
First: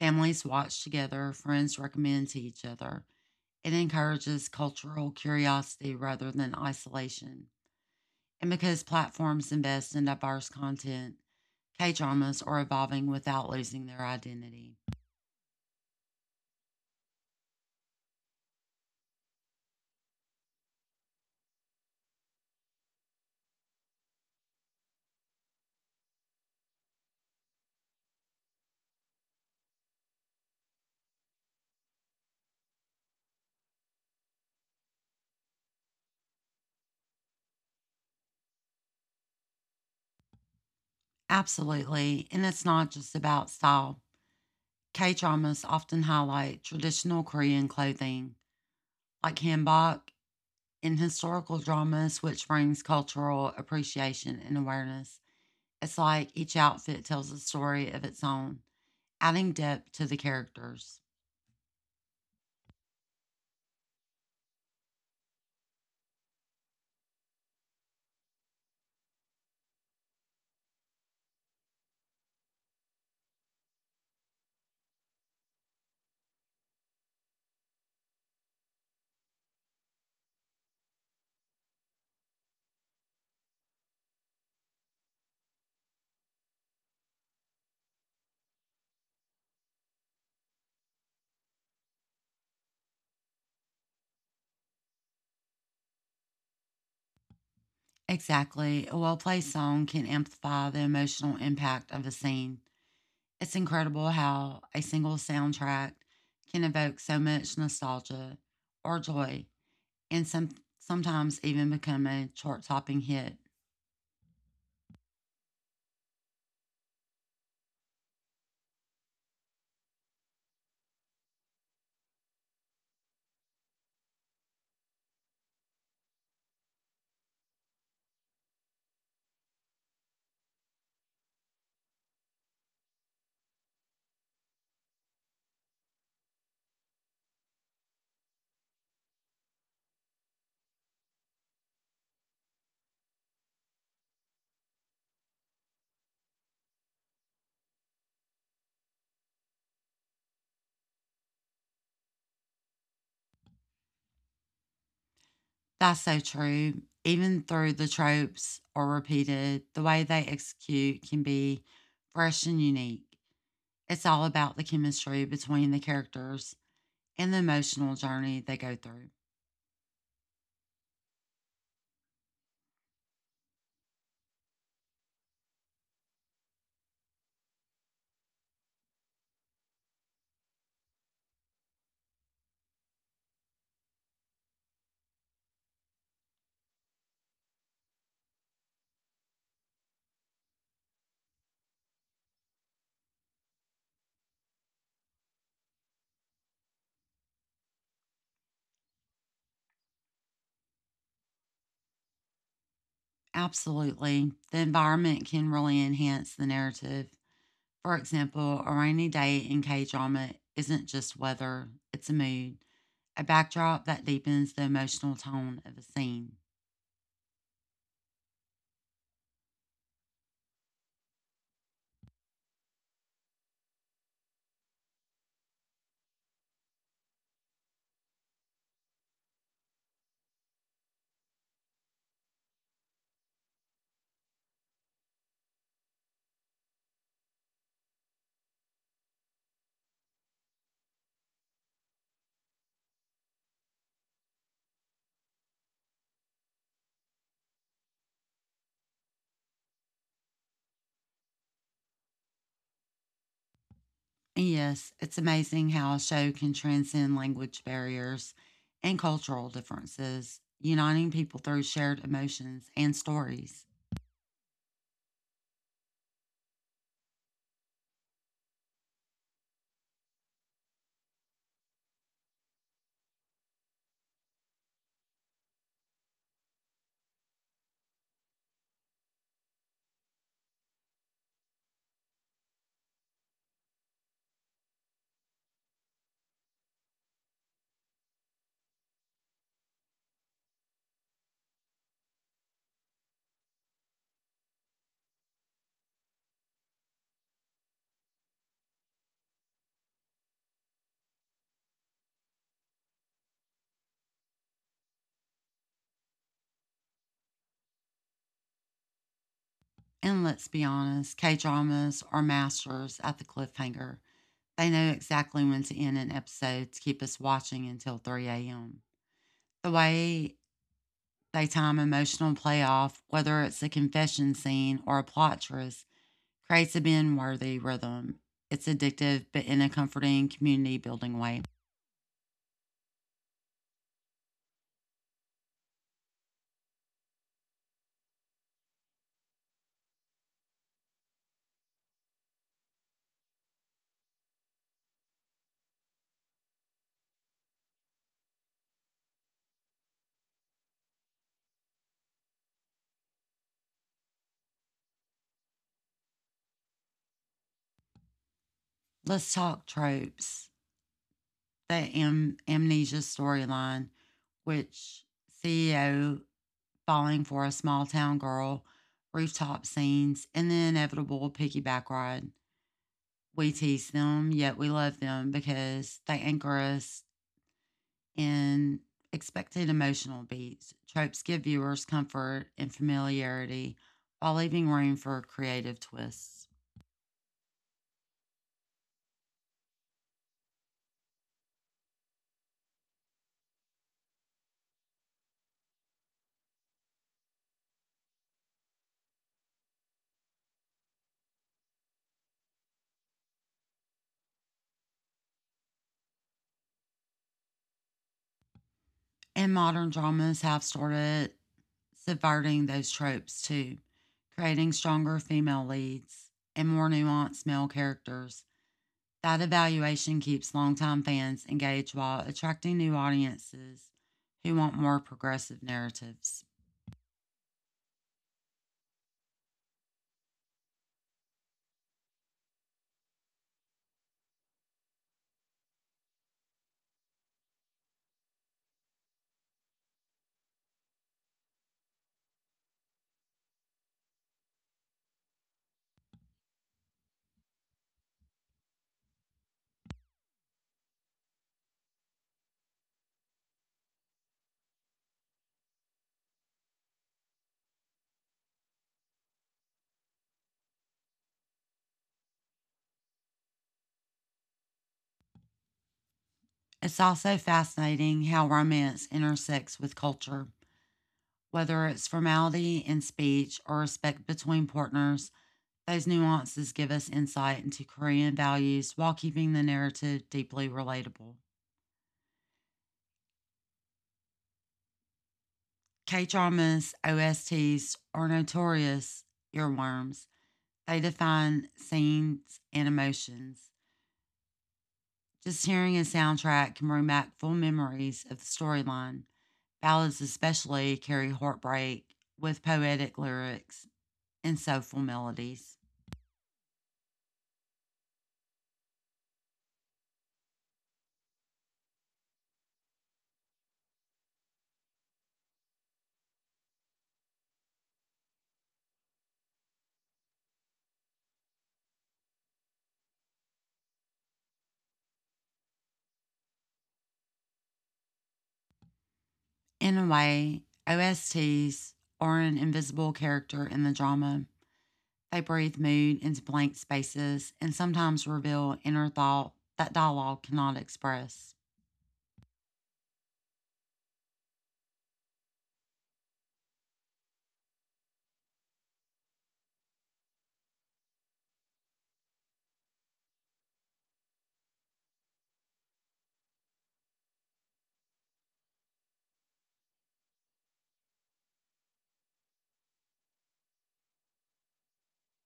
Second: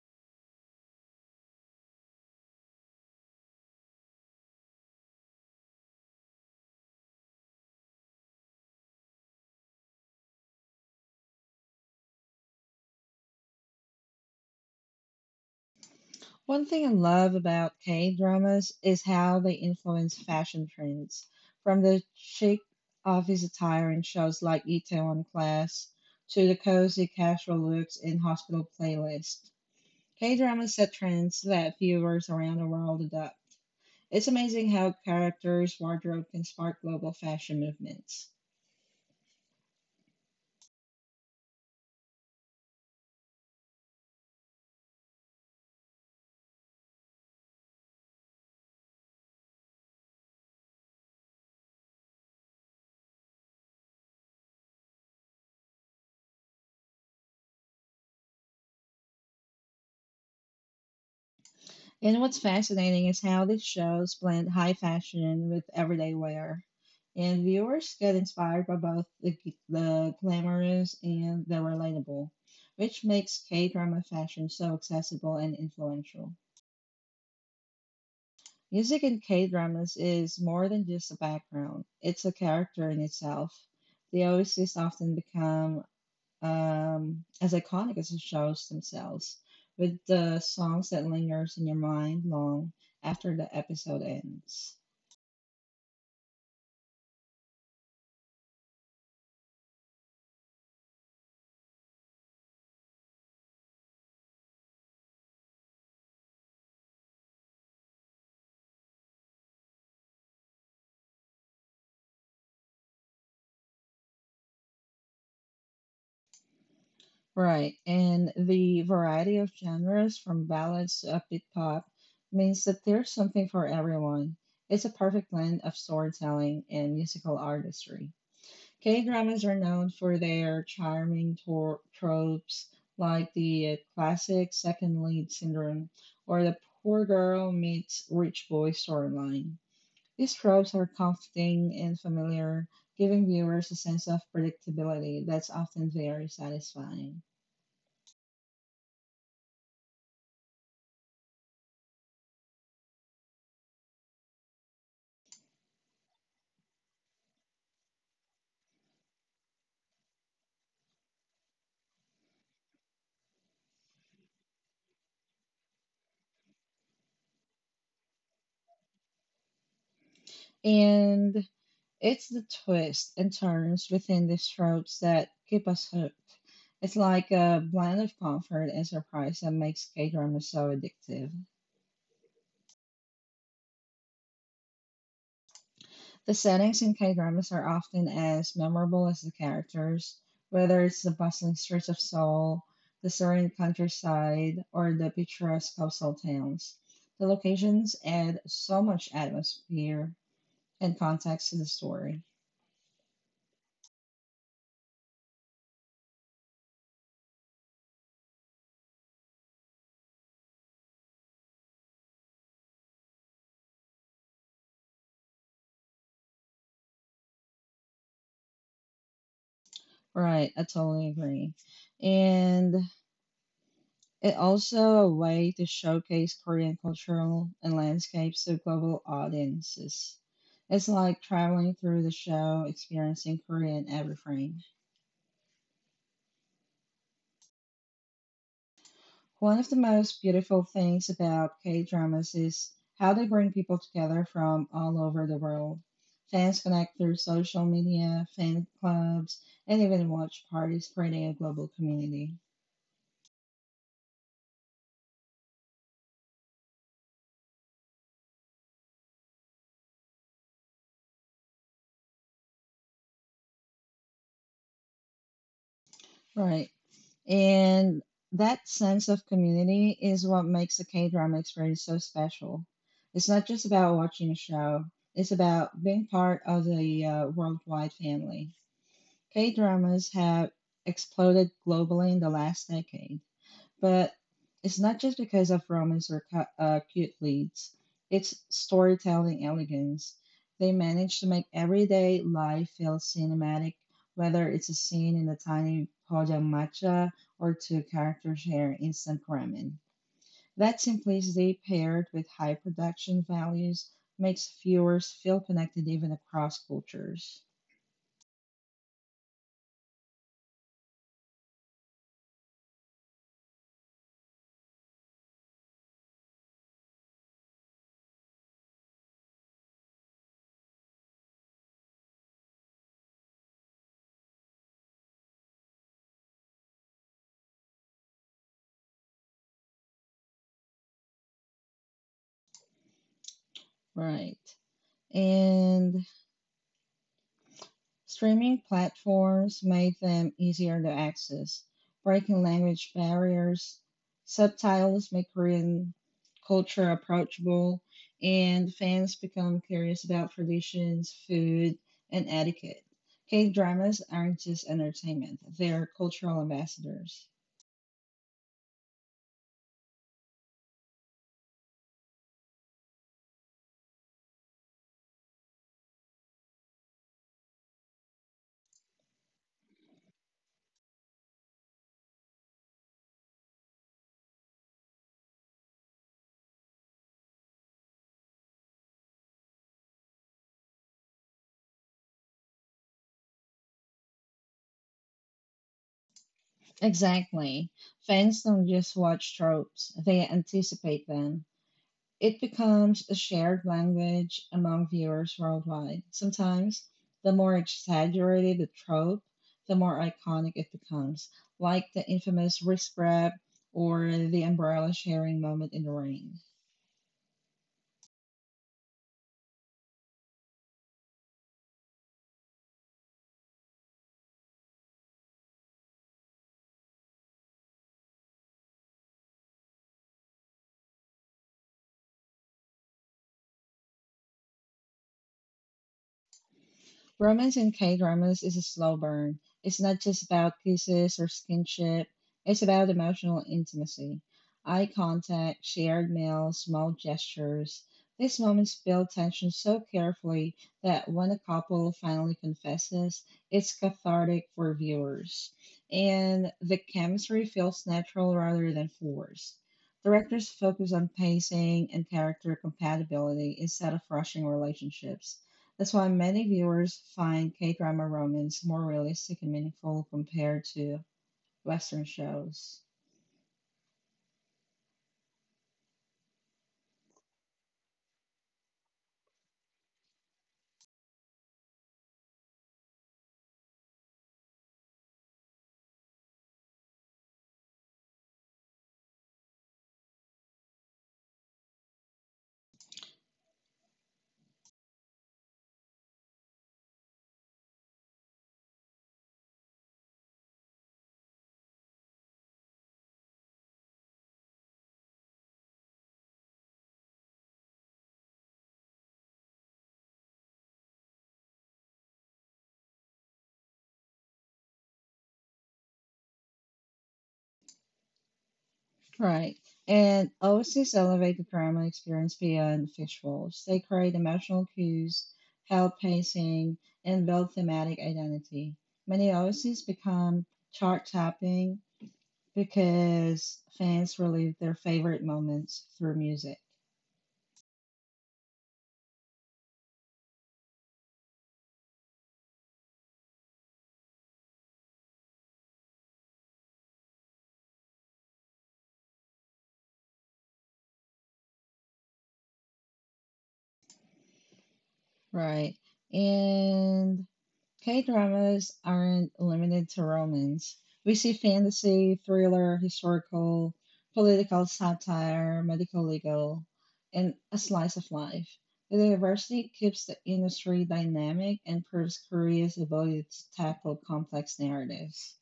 Families watch together, friends recommend to each other. It encourages cultural curiosity rather than isolation. And because platforms invest in diverse content, K dramas are evolving without losing their identity.
One thing I love about K dramas is how they influence fashion trends, from the chic office attire in shows like Itaewon Class to the cozy casual looks in Hospital Playlist. K dramas set trends that viewers around the world adopt. It's amazing how characters' wardrobe can spark global fashion movements.
Absolutely. And it's not just about style. K dramas often highlight traditional Korean clothing like hanbok, in historical dramas, which brings cultural appreciation and awareness. It's like each outfit tells a story of its own, adding depth to the characters.
And what's fascinating is how these shows blend high fashion with everyday wear. And viewers get inspired by both the glamorous and the relatable, which makes K drama fashion so accessible and influential. Music in K dramas is more than just a background, it's a character in itself. The OCs often become as iconic as the shows themselves, with the songs that lingers in your mind long after the episode ends.
Exactly. A well placed song can amplify the emotional impact of a scene. It's incredible how a single soundtrack can evoke so much nostalgia or joy, and sometimes even become a chart topping hit.
Right, and the variety of genres from ballads to upbeat pop means that there's something for everyone. It's a perfect blend of storytelling and musical artistry. K dramas are known for their charming tropes like the classic second lead syndrome or the poor girl meets rich boy storyline. These tropes are comforting and familiar, giving viewers a sense of predictability that's often very satisfying.
That's so true. Even though the tropes are repeated, the way they execute can be fresh and unique. It's all about the chemistry between the characters and the emotional journey they go through.
And it's the twists and turns within these tropes that keep us hooked. It's like a blend of comfort and surprise that makes K dramas so addictive. The settings in K dramas are often as memorable as the characters, whether it's the bustling streets of Seoul, the serene countryside, or the picturesque coastal towns. The locations add so much atmosphere and context to the story.
Absolutely. The environment can really enhance the narrative. For example, a rainy day in K drama isn't just weather, it's a mood, a backdrop that deepens the emotional tone of a scene.
Right, I totally agree. And it also a way to showcase Korean cultural and landscapes to global audiences. It's like traveling through the show, experiencing Korea in every frame. One of the most beautiful things about K dramas is how they bring people together from all over the world. Fans connect through social media, fan clubs, and even watch parties, creating a global community.
Yes, it's amazing how a show can transcend language barriers and cultural differences, uniting people through shared emotions and stories.
Right. And that sense of community is what makes the K drama experience so special. It's not just about watching a show, it's about being part of the worldwide family. K dramas have exploded globally in the last decade. But it's not just because of romance or cute leads, it's storytelling elegance. They manage to make everyday life feel cinematic, whether it's a scene in a tiny matcha or two characters share instant ramen. That simplicity paired with high production values makes viewers feel connected even across cultures.
And let's be honest, K dramas are masters at the cliffhanger. They know exactly when to end an episode to keep us watching until 3 a.m. The way they time emotional playoff, whether it's a confession scene or a plot twist, creates a binge worthy rhythm. It's addictive, but in a comforting, community building way.
Right. And streaming platforms made them easier to access, breaking language barriers. Subtitles make Korean culture approachable, and fans become curious about traditions, food, and etiquette. K dramas aren't just entertainment, they're cultural ambassadors.
Let's talk tropes. The amnesia storyline, which CEO falling for a small town girl, rooftop scenes, and the inevitable piggyback ride. We tease them, yet we love them because they anchor us in expected emotional beats. Tropes give viewers comfort and familiarity while leaving room for creative twists.
Exactly. Fans don't just watch tropes, they anticipate them. It becomes a shared language among viewers worldwide. Sometimes, the more exaggerated the trope, the more iconic it becomes, like the infamous wrist grab or the umbrella sharing moment in the rain.
And modern dramas have started subverting those tropes too, creating stronger female leads and more nuanced male characters. That evaluation keeps longtime fans engaged while attracting new audiences who want more progressive narratives.
Romance in K dramas is a slow burn. It's not just about kisses or skinship, it's about emotional intimacy, eye contact, shared meals, small gestures. These moments build tension so carefully that when a couple finally confesses, it's cathartic for viewers. And the chemistry feels natural rather than forced. Directors focus on pacing and character compatibility instead of rushing relationships. That's why many viewers find K drama romance more realistic and meaningful compared to Western shows.
It's also fascinating how romance intersects with culture. Whether it's formality in speech or respect between partners, those nuances give us insight into Korean values while keeping the narrative deeply relatable. K dramas OSTs are notorious earworms. They define scenes and emotions. Just hearing a soundtrack can bring back full memories of the storyline. Ballads, especially, carry heartbreak with poetic lyrics and soulful melodies.
Right. And OCs elevate the drama experience beyond visuals. They create emotional cues, held pacing, and build thematic identity. Many OCs become chart topping because fans relive their favorite moments through music.
In a way, OSTs are an invisible character in the drama. They breathe mood into blank spaces and sometimes reveal inner thought that dialogue cannot express.
Right. And K dramas aren't limited to romance. We see fantasy, thriller, historical, political satire, medical, legal, and a slice of life. The diversity keeps the industry dynamic and proves Korea's ability to tackle complex narratives.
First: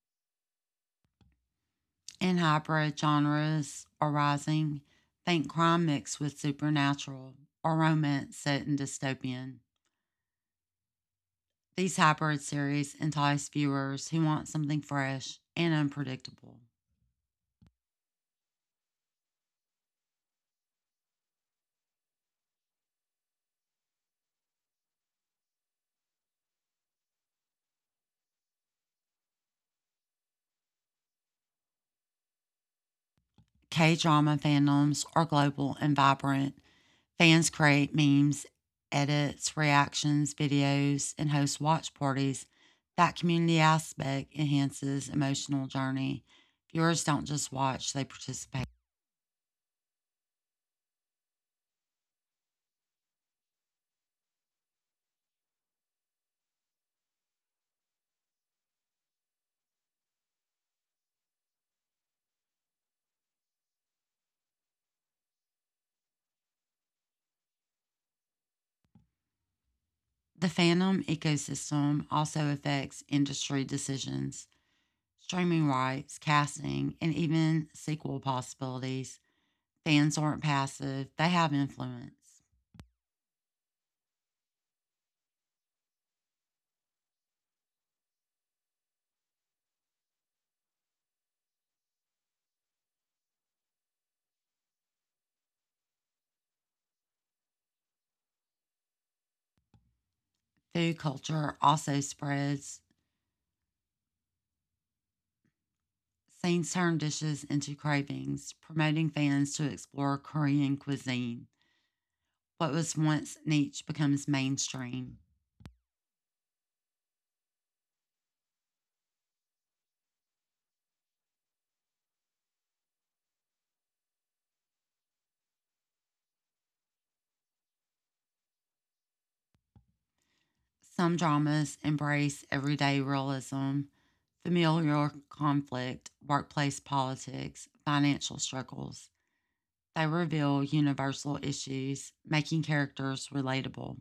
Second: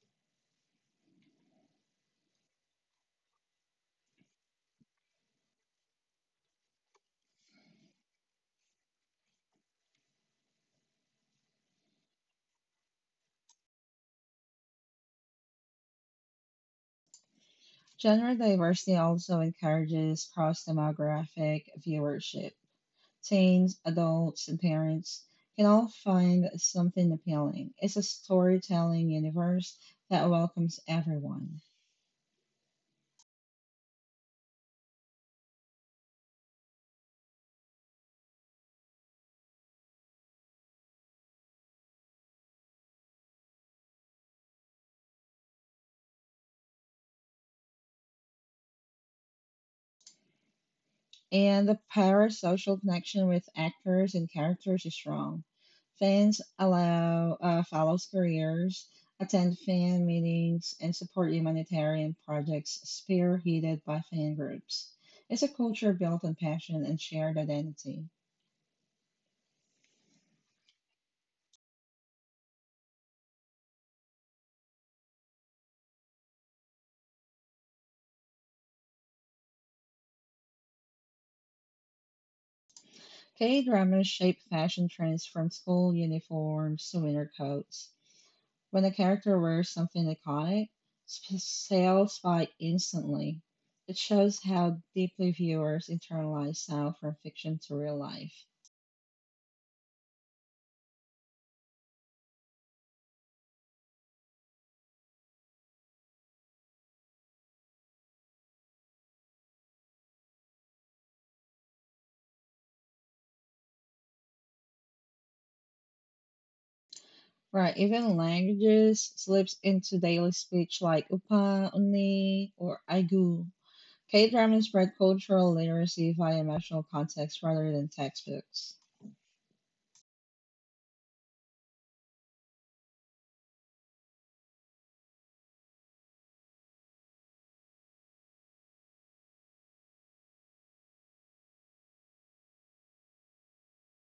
And hybrid genres arising, think crime mixed with supernatural or romance set in dystopian. These hybrid series entice viewers who want something fresh and unpredictable.
Genre diversity also encourages cross demographic viewership. Teens, adults, and parents can all find something appealing. It's a storytelling universe that welcomes everyone.
K drama fandoms are global and vibrant. Fans create memes, edits, reactions, videos, and host watch parties. That community aspect enhances emotional journey. Viewers don't just watch, they participate.
And the parasocial connection with actors and characters is strong. Fans allow follows careers, attend fan meetings, and support humanitarian projects spearheaded by fan groups. It's a culture built on passion and shared identity.
The Phantom ecosystem also affects industry decisions, streaming rights, casting, and even sequel possibilities. Fans aren't passive, they have influence.
K dramas shape fashion trends from school uniforms to winter coats. When a character wears something iconic, sales spike instantly. It shows how deeply viewers internalize style from fiction to real life.
Food culture also spreads. Scenes turn dishes into cravings, promoting fans to explore Korean cuisine. What was once niche becomes mainstream.
Right, even languages slips into daily speech like upa, uni, or aigu. K dramas spread cultural literacy via emotional context rather than textbooks.
Some dramas embrace everyday realism, familial conflict, workplace politics, financial struggles. They reveal universal issues, making characters relatable.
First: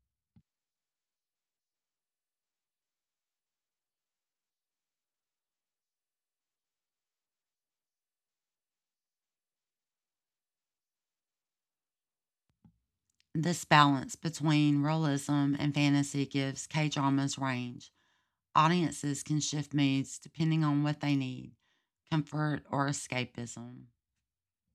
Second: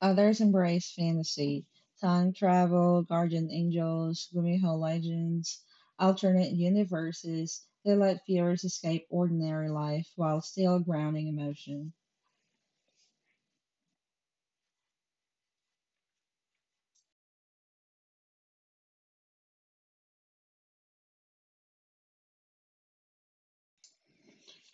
Others embrace fantasy, time travel, guardian angels, Gumiho legends, alternate universes that let viewers escape ordinary life while still grounding emotion.
This balance between realism and fantasy gives K dramas range. Audiences can shift moods depending on what they need, comfort or escapism.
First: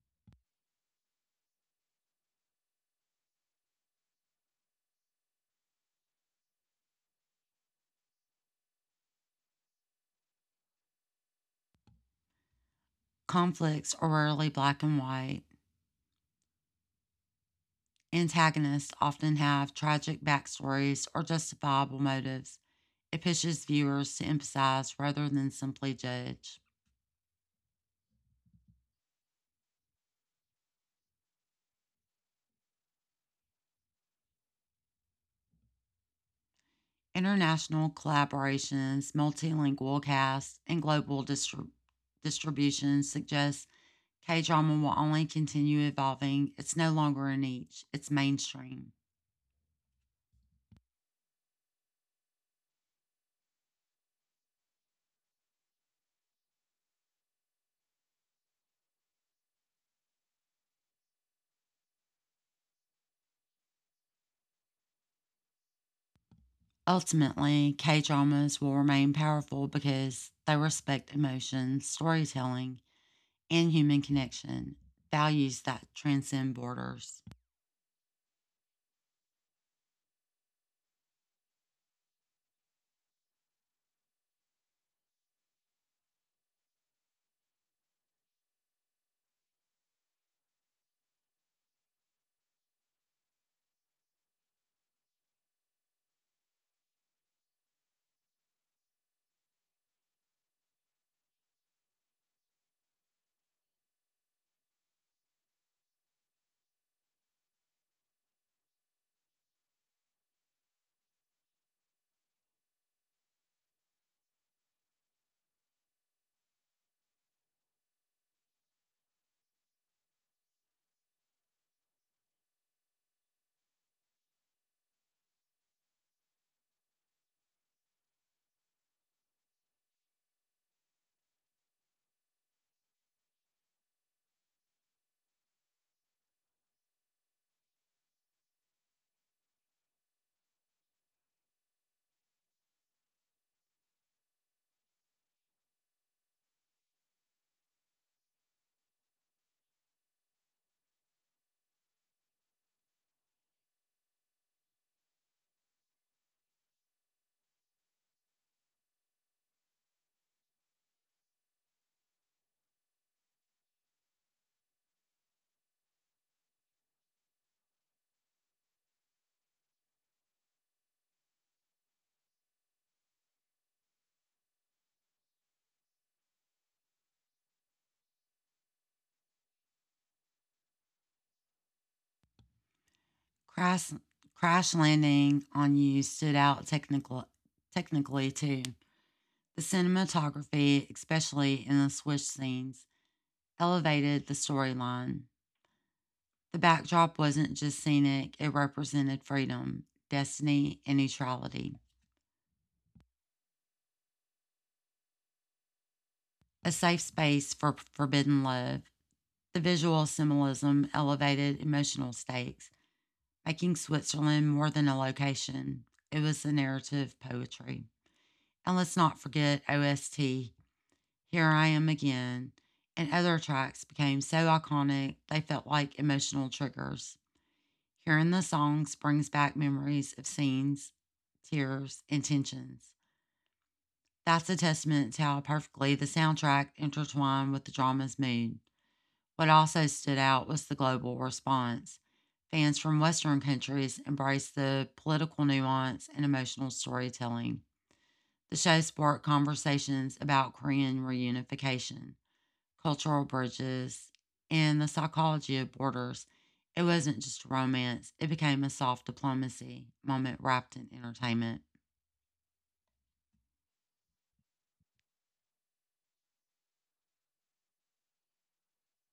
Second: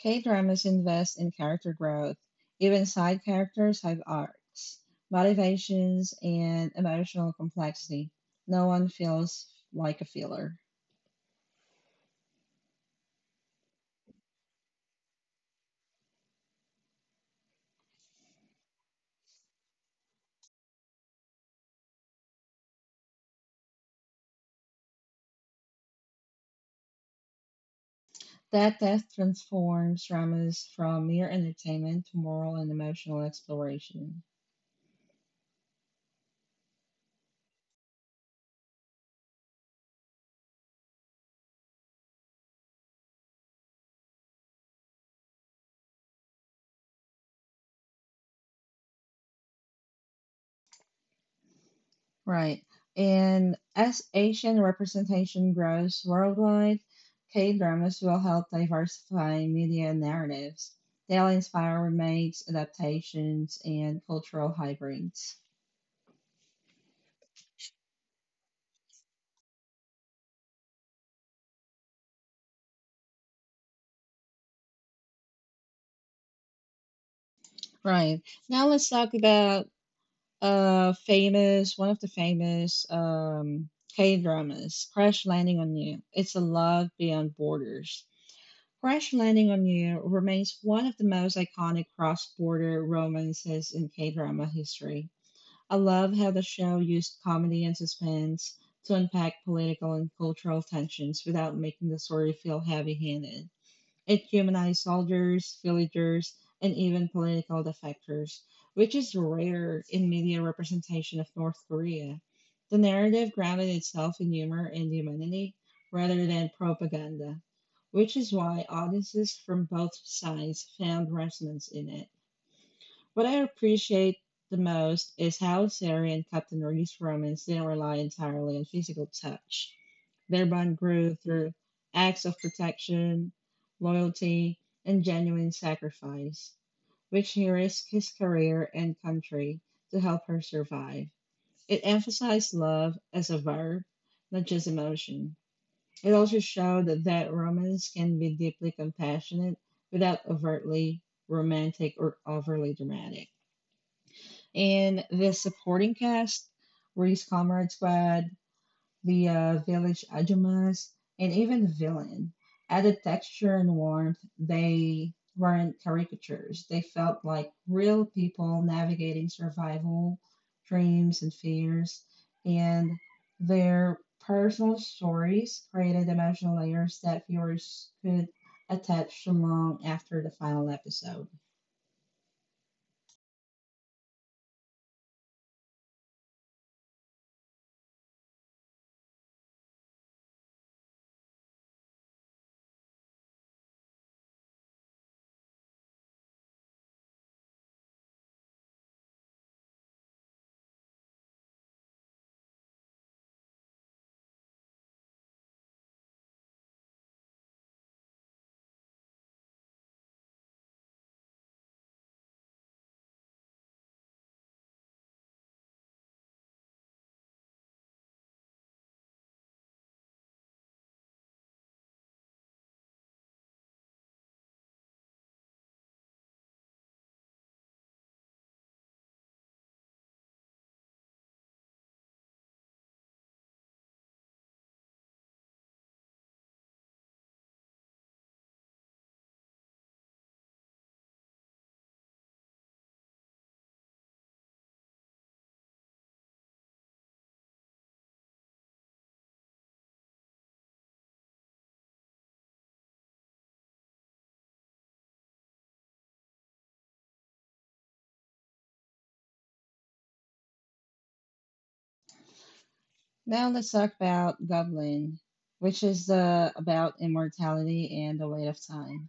K dramas invest in character growth. Even side characters have arcs, motivations, and emotional complexity. No one feels like a filler.
Conflicts are rarely black and white, antagonists often have tragic backstories or justifiable motives. It pushes viewers to empathize rather than simply judge.
That death transforms dramas from mere entertainment to moral and emotional exploration.
International collaborations, multilingual casts, and global distribution suggest K drama will only continue evolving. It's no longer a niche, it's mainstream.
Right. And as Asian representation grows worldwide, K dramas will help diversify media narratives. They'll inspire remakes, adaptations, and cultural hybrids.
Ultimately, K dramas will remain powerful because they respect emotion, storytelling, and human connection, values that transcend borders.
Right. Now let's talk about famous one of the famous K dramas, Crash Landing on You. It's a love beyond borders. Crash Landing on You remains one of the most iconic cross border romances in K drama history. I love how the show used comedy and suspense to unpack political and cultural tensions without making the story feel heavy handed. It humanized soldiers, villagers, and even political defectors, which is rare in media representation of North Korea. The narrative grounded itself in humor and humanity rather than propaganda, which is why audiences from both sides found resonance in it. What I appreciate the most is how Sari and Captain Reed's romance didn't rely entirely on physical touch. Their bond grew through acts of protection, loyalty, and genuine sacrifice, which he risked his career and country to help her survive. It emphasized love as a verb, not just emotion. It also showed that romance can be deeply compassionate without overtly romantic or overly dramatic. In the supporting cast were his comrades by the village Ajumas and even the villain. Added texture and warmth, they weren't caricatures. They felt like real people navigating survival, dreams, and fears. And their personal stories created emotional layers that viewers could attach long after the final episode.
Crash, crash landing on you stood out technically too. The cinematography, especially in the switch scenes, elevated the storyline. The backdrop wasn't just scenic, it represented freedom, destiny, and neutrality. A safe space for forbidden love. The visual symbolism elevated emotional stakes, making Switzerland more than a location. It was the narrative poetry. And let's not forget OST, Here I Am Again, and other tracks became so iconic they felt like emotional triggers. Hearing the songs brings back memories of scenes, tears, and tensions. That's a testament to how perfectly the soundtrack intertwined with the drama's mood. What also stood out was the global response. Fans from Western countries embraced the political nuance and emotional storytelling. The show sparked conversations about Korean reunification, cultural bridges, and the psychology of borders. It wasn't just romance, it became a soft diplomacy moment wrapped in entertainment.
Now let's talk about Goblin, which is about immortality and the weight of time.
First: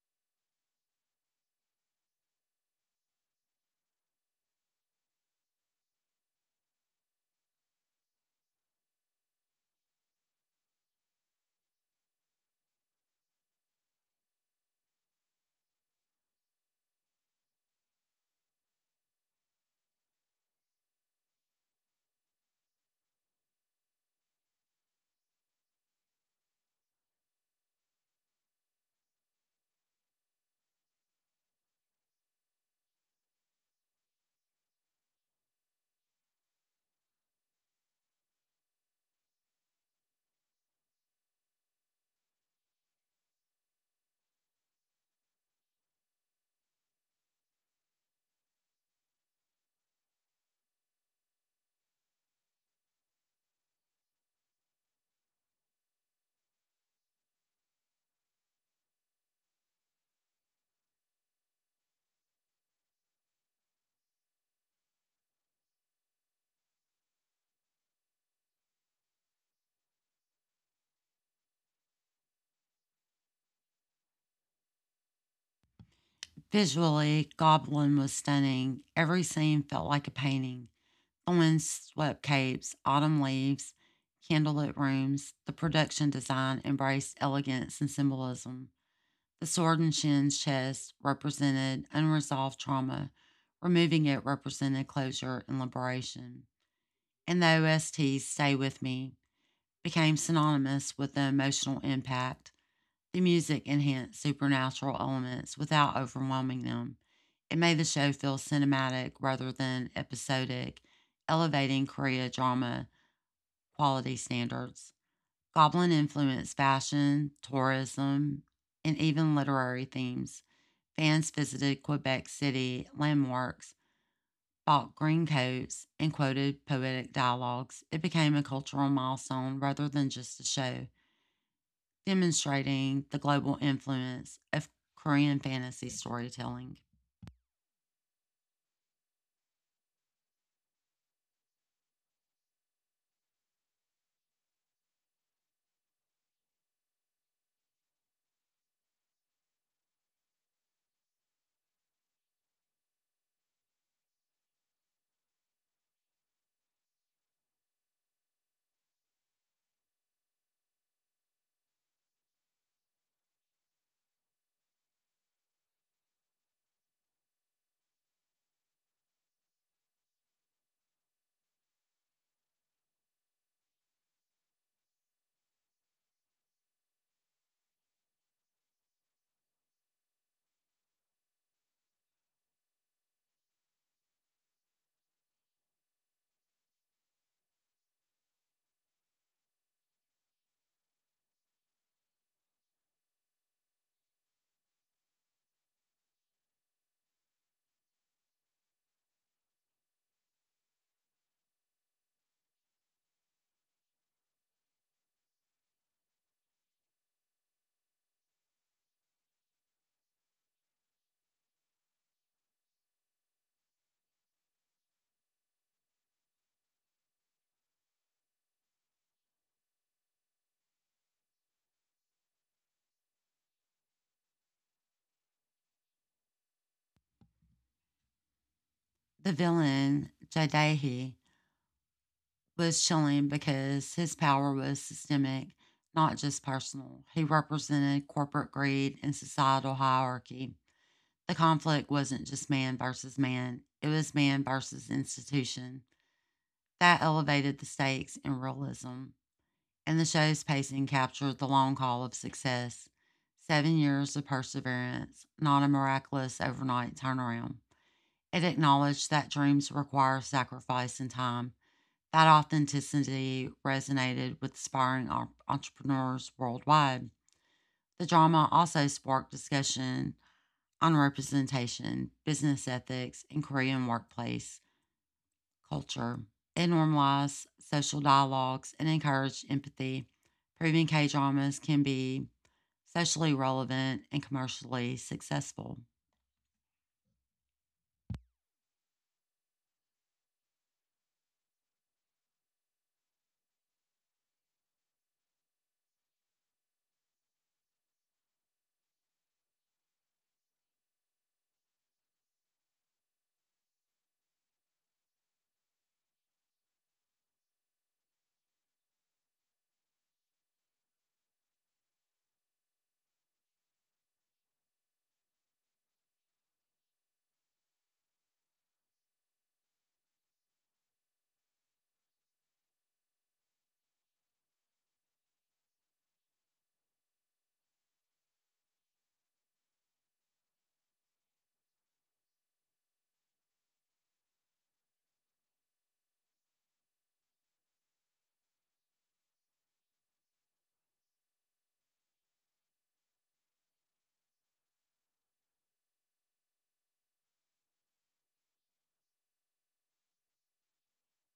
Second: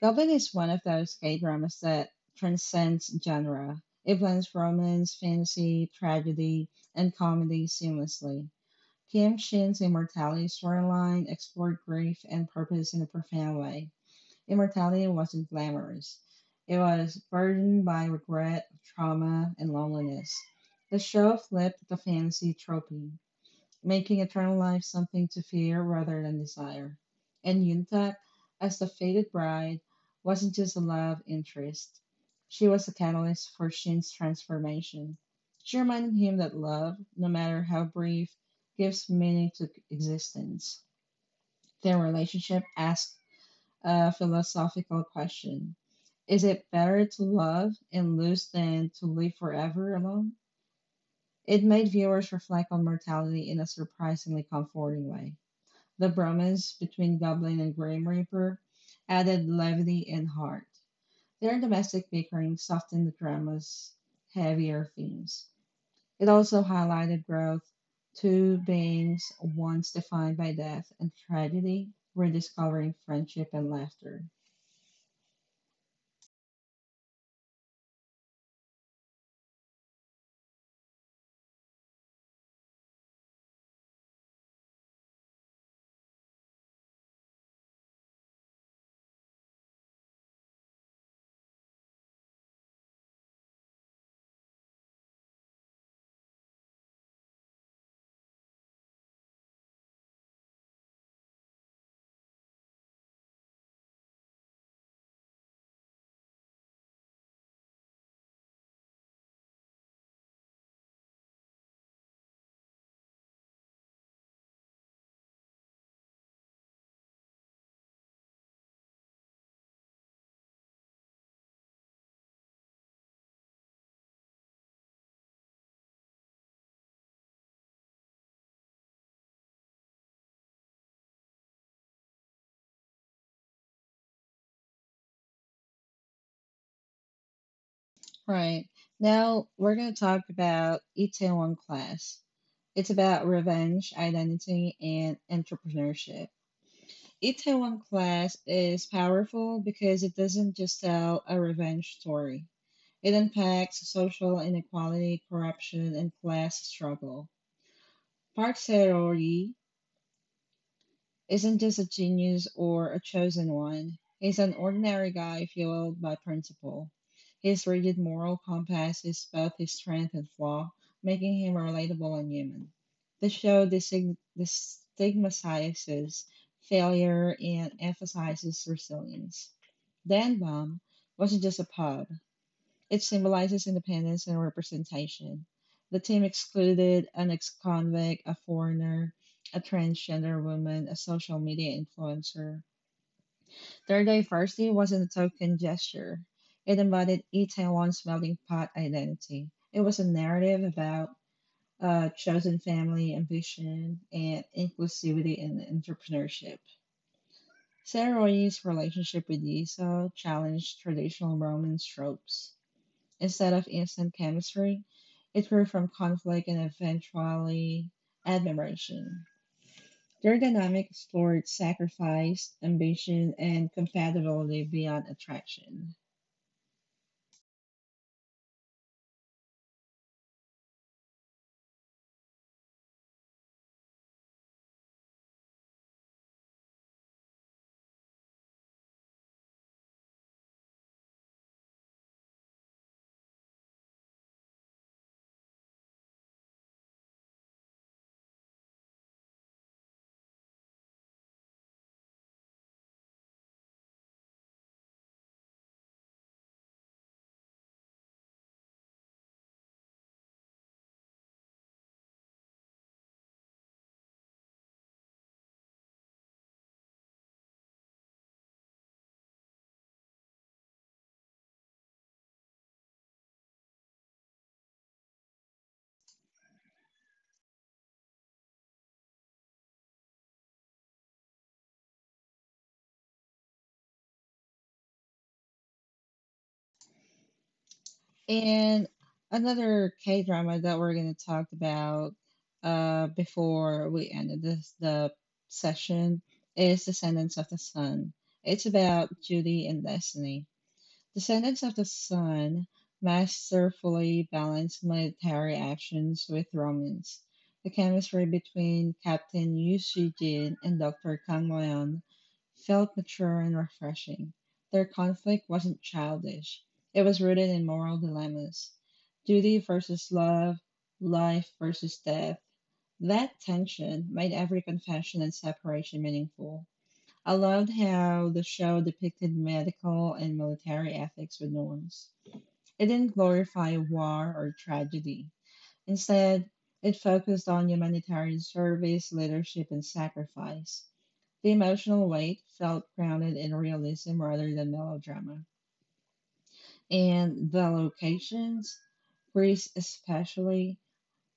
Goblin is one of those K dramas that transcends genre. It blends romance, fantasy, tragedy, and comedy seamlessly. Kim Shin's immortality storyline explored grief and purpose in a profound way. Immortality wasn't glamorous. It was burdened by regret, trauma, and loneliness. The show flipped the fantasy trope making eternal life something to fear rather than desire. And Yuntat, as the fated bride, wasn't just a love interest, she was a catalyst for Shin's transformation. She reminded him that love, no matter how brief, gives meaning to existence. Their relationship asked a philosophical question: is it better to love and lose than to live forever alone? It made viewers reflect on mortality in a surprisingly comforting way. The bromance between Goblin and Grim Reaper added levity and heart. Their domestic bickering softened the drama's heavier themes. It also highlighted growth. Two beings once defined by death and tragedy rediscovering friendship and laughter.
Visually, Goblin was stunning. Every scene felt like a painting on swept capes, autumn leaves, candlelit rooms. The production design embraced elegance and symbolism. The sword and shin's chest represented unresolved trauma. Removing it represented closure and liberation. And the OST's Stay With Me became synonymous with the emotional impact. The music enhanced supernatural elements without overwhelming them. It made the show feel cinematic rather than episodic, elevating Korea drama quality standards. Goblin influenced fashion, tourism, and even literary themes. Fans visited Quebec City landmarks, bought green coats, and quoted poetic dialogues. It became a cultural milestone rather than just a show, demonstrating the global influence of Korean fantasy storytelling.
Right. Now we're going to talk about Itaewon Class. It's about revenge, identity, and entrepreneurship. Itaewon Class is powerful because it doesn't just tell a revenge story. It unpacks social inequality, corruption, and class struggle. Park Serori isn't just a genius or a chosen one. He's an ordinary guy fueled by principle. His rigid moral compass is both his strength and flaw, making him relatable and human. The show destigmatizes failure and emphasizes resilience. Dan Baum wasn't just a pub, it symbolizes independence and representation. The team excluded an ex convict, a foreigner, a transgender woman, a social media influencer. Their diversity wasn't a token gesture, it embodied Itaewon's melting pot identity. It was a narrative about chosen family, ambition, and inclusivity in entrepreneurship. Sarah Roy's relationship with Esau challenged traditional Roman tropes. Instead of instant chemistry, it grew from conflict and eventually admiration. Their dynamic explored sacrifice, ambition, and compatibility beyond attraction.
The villain, Jadae, was chilling because his power was systemic, not just personal. He represented corporate greed and societal hierarchy. The conflict wasn't just man versus man, it was man versus institution. That elevated the stakes in realism. And the show's pacing captured the long haul of success. 7 years of perseverance, not a miraculous overnight turnaround. It acknowledged that dreams require sacrifice and time. That authenticity resonated with aspiring entrepreneurs worldwide. The drama also sparked discussion on representation, business ethics, and Korean workplace culture. It normalized social dialogues and encouraged empathy, proving K dramas can be socially relevant and commercially successful.
And another K drama that we're going to talk about before we ended this the session is Descendants of the Sun. It's about Judy and Destiny. Descendants of the Sun masterfully balanced military actions with romance. The chemistry between Captain Yu Shijin and Dr. Kang Leon felt mature and refreshing. Their conflict wasn't childish, it was rooted in moral dilemmas: duty versus love, life versus death. That tension made every confession and separation meaningful. I loved how the show depicted medical and military ethics with norms. It didn't glorify war or tragedy. Instead, it focused on humanitarian service, leadership, and sacrifice. The emotional weight felt grounded in realism rather than melodrama. And the locations, Greece especially,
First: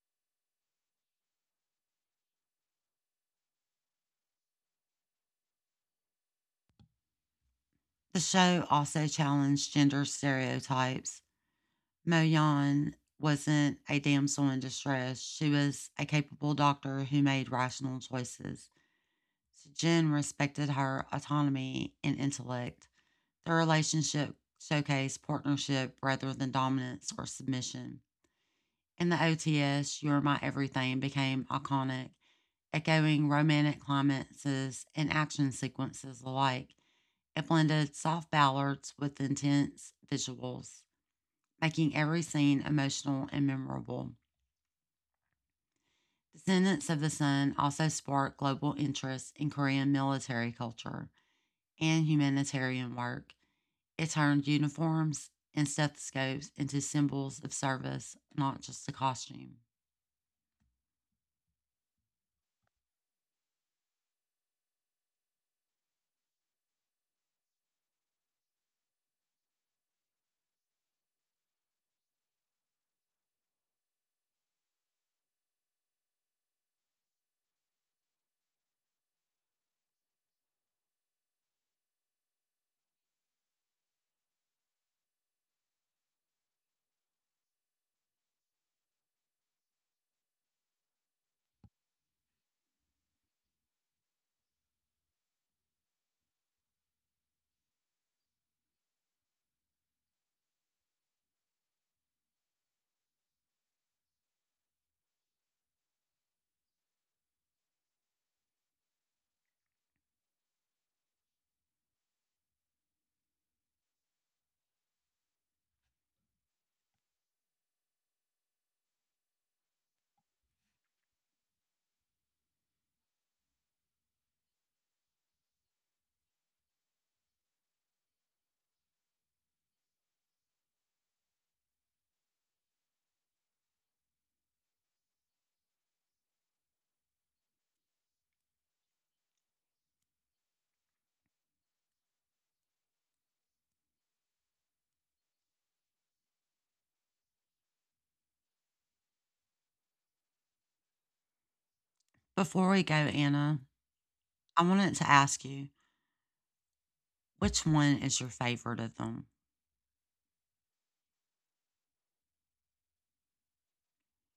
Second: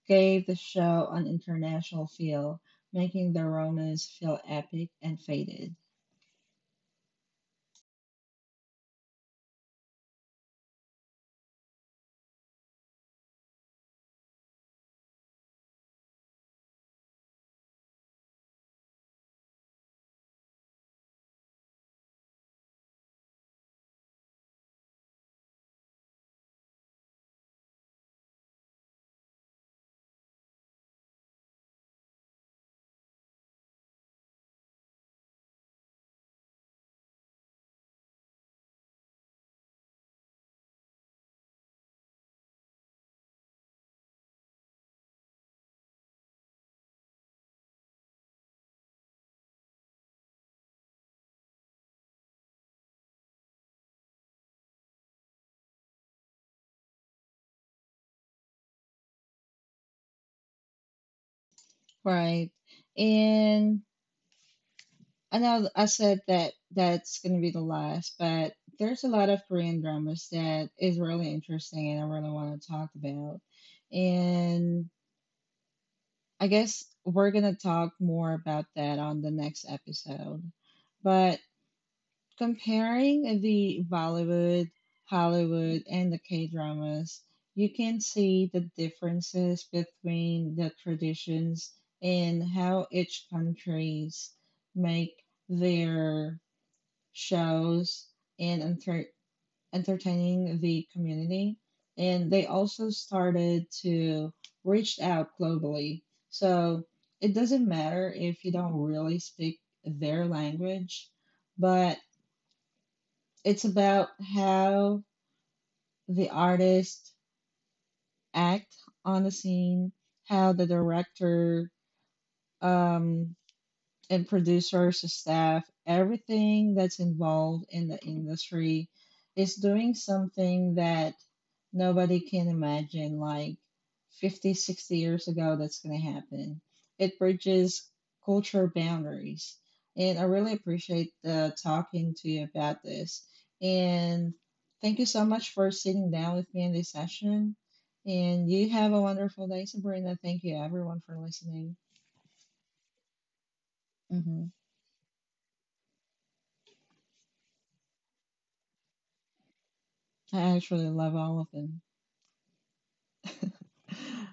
gave the show an international feel, making the Romans feel epic and faded.
The show also challenged gender stereotypes. Mo Yan wasn't a damsel in distress, she was a capable doctor who made rational choices. So respected her autonomy and intellect. Their relationship showcased partnership rather than dominance or submission. In the OTS, You're My Everything became iconic, echoing romantic climaxes and action sequences alike. It blended soft ballads with intense visuals, making every scene emotional and memorable. Descendants of the Sun also sparked global interest in Korean military culture and humanitarian work. It turned uniforms and stethoscopes into symbols of service, not just a costume.
Right. And I know I said that 's going to be the last, but there's a lot of Korean dramas that is really interesting and I really want to talk about. And I guess we're going to talk more about that on the next episode. But comparing the Bollywood, Hollywood, and the K dramas, you can see the differences between the traditions and how each countries make their shows, and entertaining the community. And they also started to reach out globally. So it doesn't matter if you don't really speak their language, but it's about how the artists act on the scene, how the director um, and producers, staff, everything that's involved in the industry is doing something that nobody can imagine like 50, 60 years ago that's going to happen. It bridges cultural boundaries. And I really appreciate the talking to you about this. And thank you so much for sitting down with me in this session. And you have a wonderful day, Sabrina. Thank you, everyone, for listening.
Before we go, Anna,
Mhm.
I wanted to ask you, which one is your favorite of them?
I actually love all of them.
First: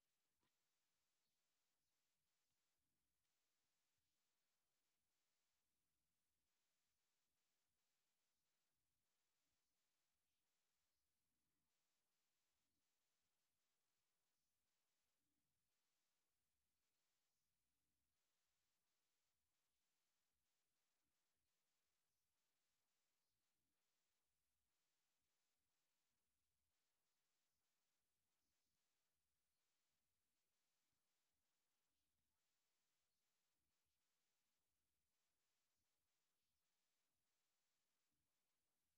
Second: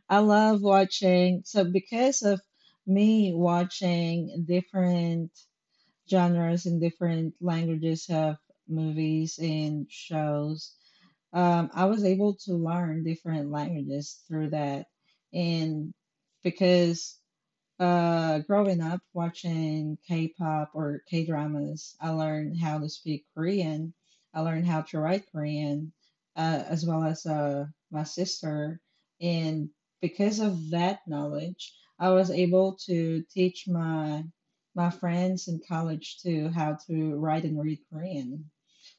I love watching, so because of me watching different genres and different languages of movies and shows, I was able to learn different languages through that. And because growing up watching K-pop or K-dramas, I learned how to speak Korean. I learned how to write Korean, as well as my sister. And because of that knowledge, I was able to teach my friends in college too how to write and read Korean.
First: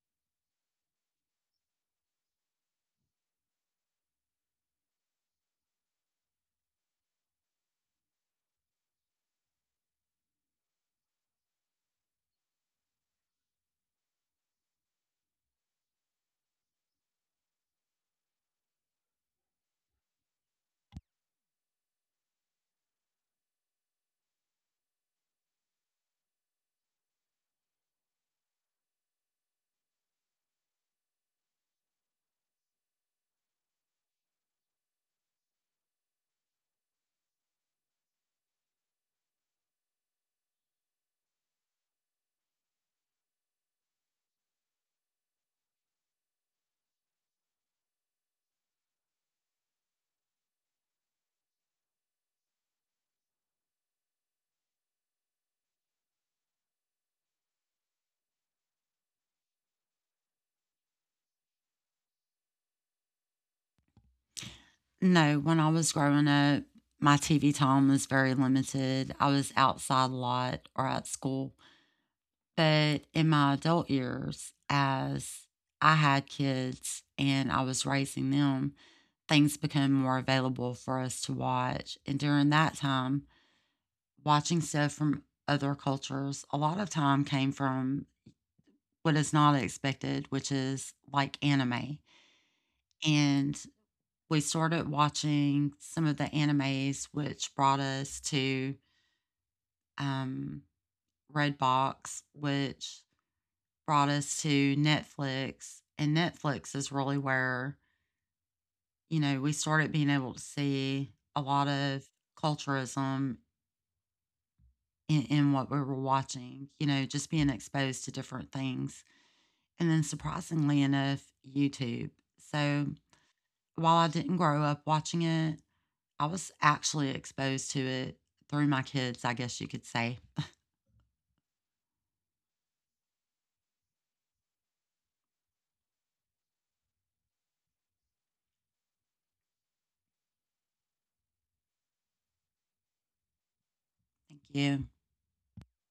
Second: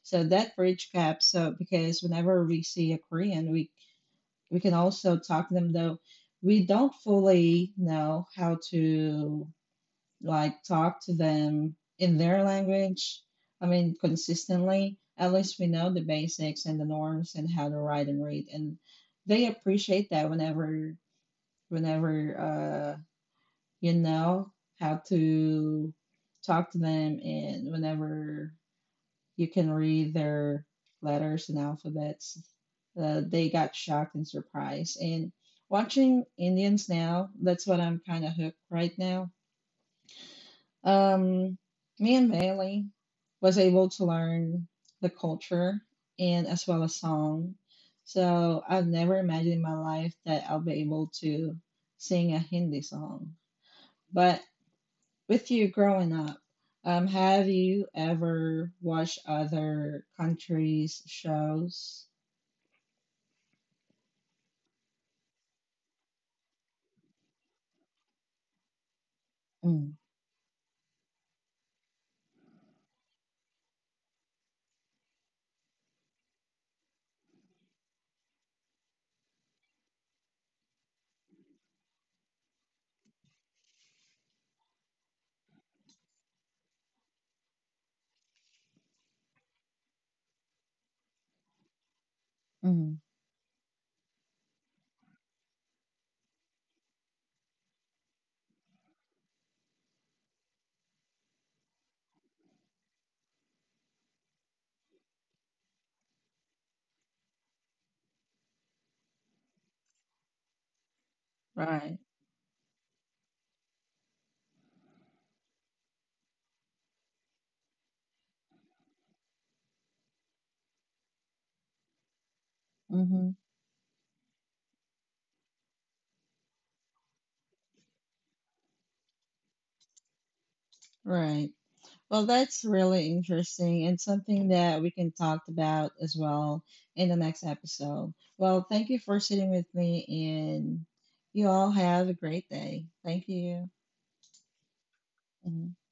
So that bridge gap. So because whenever we see a Korean, we can also talk to them though we don't fully know how to like talk to them in their language, I mean consistently, at least we know the basics and the norms and how to write and read and they appreciate that whenever whenever uh you know how to talk to them and whenever you can read their letters and alphabets. They got shocked and surprised. And watching Indians now, that's what I'm kind of hooked right now. Um, Me and Bailey was able to learn the culture and as well as song. So I've never imagined in my life that I'll be able to sing a Hindi song. But with you growing up, have you ever watched other countries' shows?
No, when I was growing up, my TV time was very limited. I was
Mm.
outside a lot or at school. But in my adult years, as I had kids and I was raising them, things became more available for us to watch. And during that time, watching stuff from other cultures, a lot of time came from what is not expected, which is like anime.
Mm.
And we started watching some of the animes, which brought us to um, Redbox, which brought us to Netflix. And Netflix is really where, you know, we started being able to see a lot
Right.
of culturism in what we were watching, you know, just being exposed to different things. And then surprisingly enough, YouTube. So
Hmm.
while I didn't grow up watching it, I was actually exposed to it through my kids, I guess you could say.
Right. Well, that's really interesting and something that we can talk about as well in the next episode. Well, thank you for sitting with me, and you all have a great day. Thank you.
Thank you.
Mm.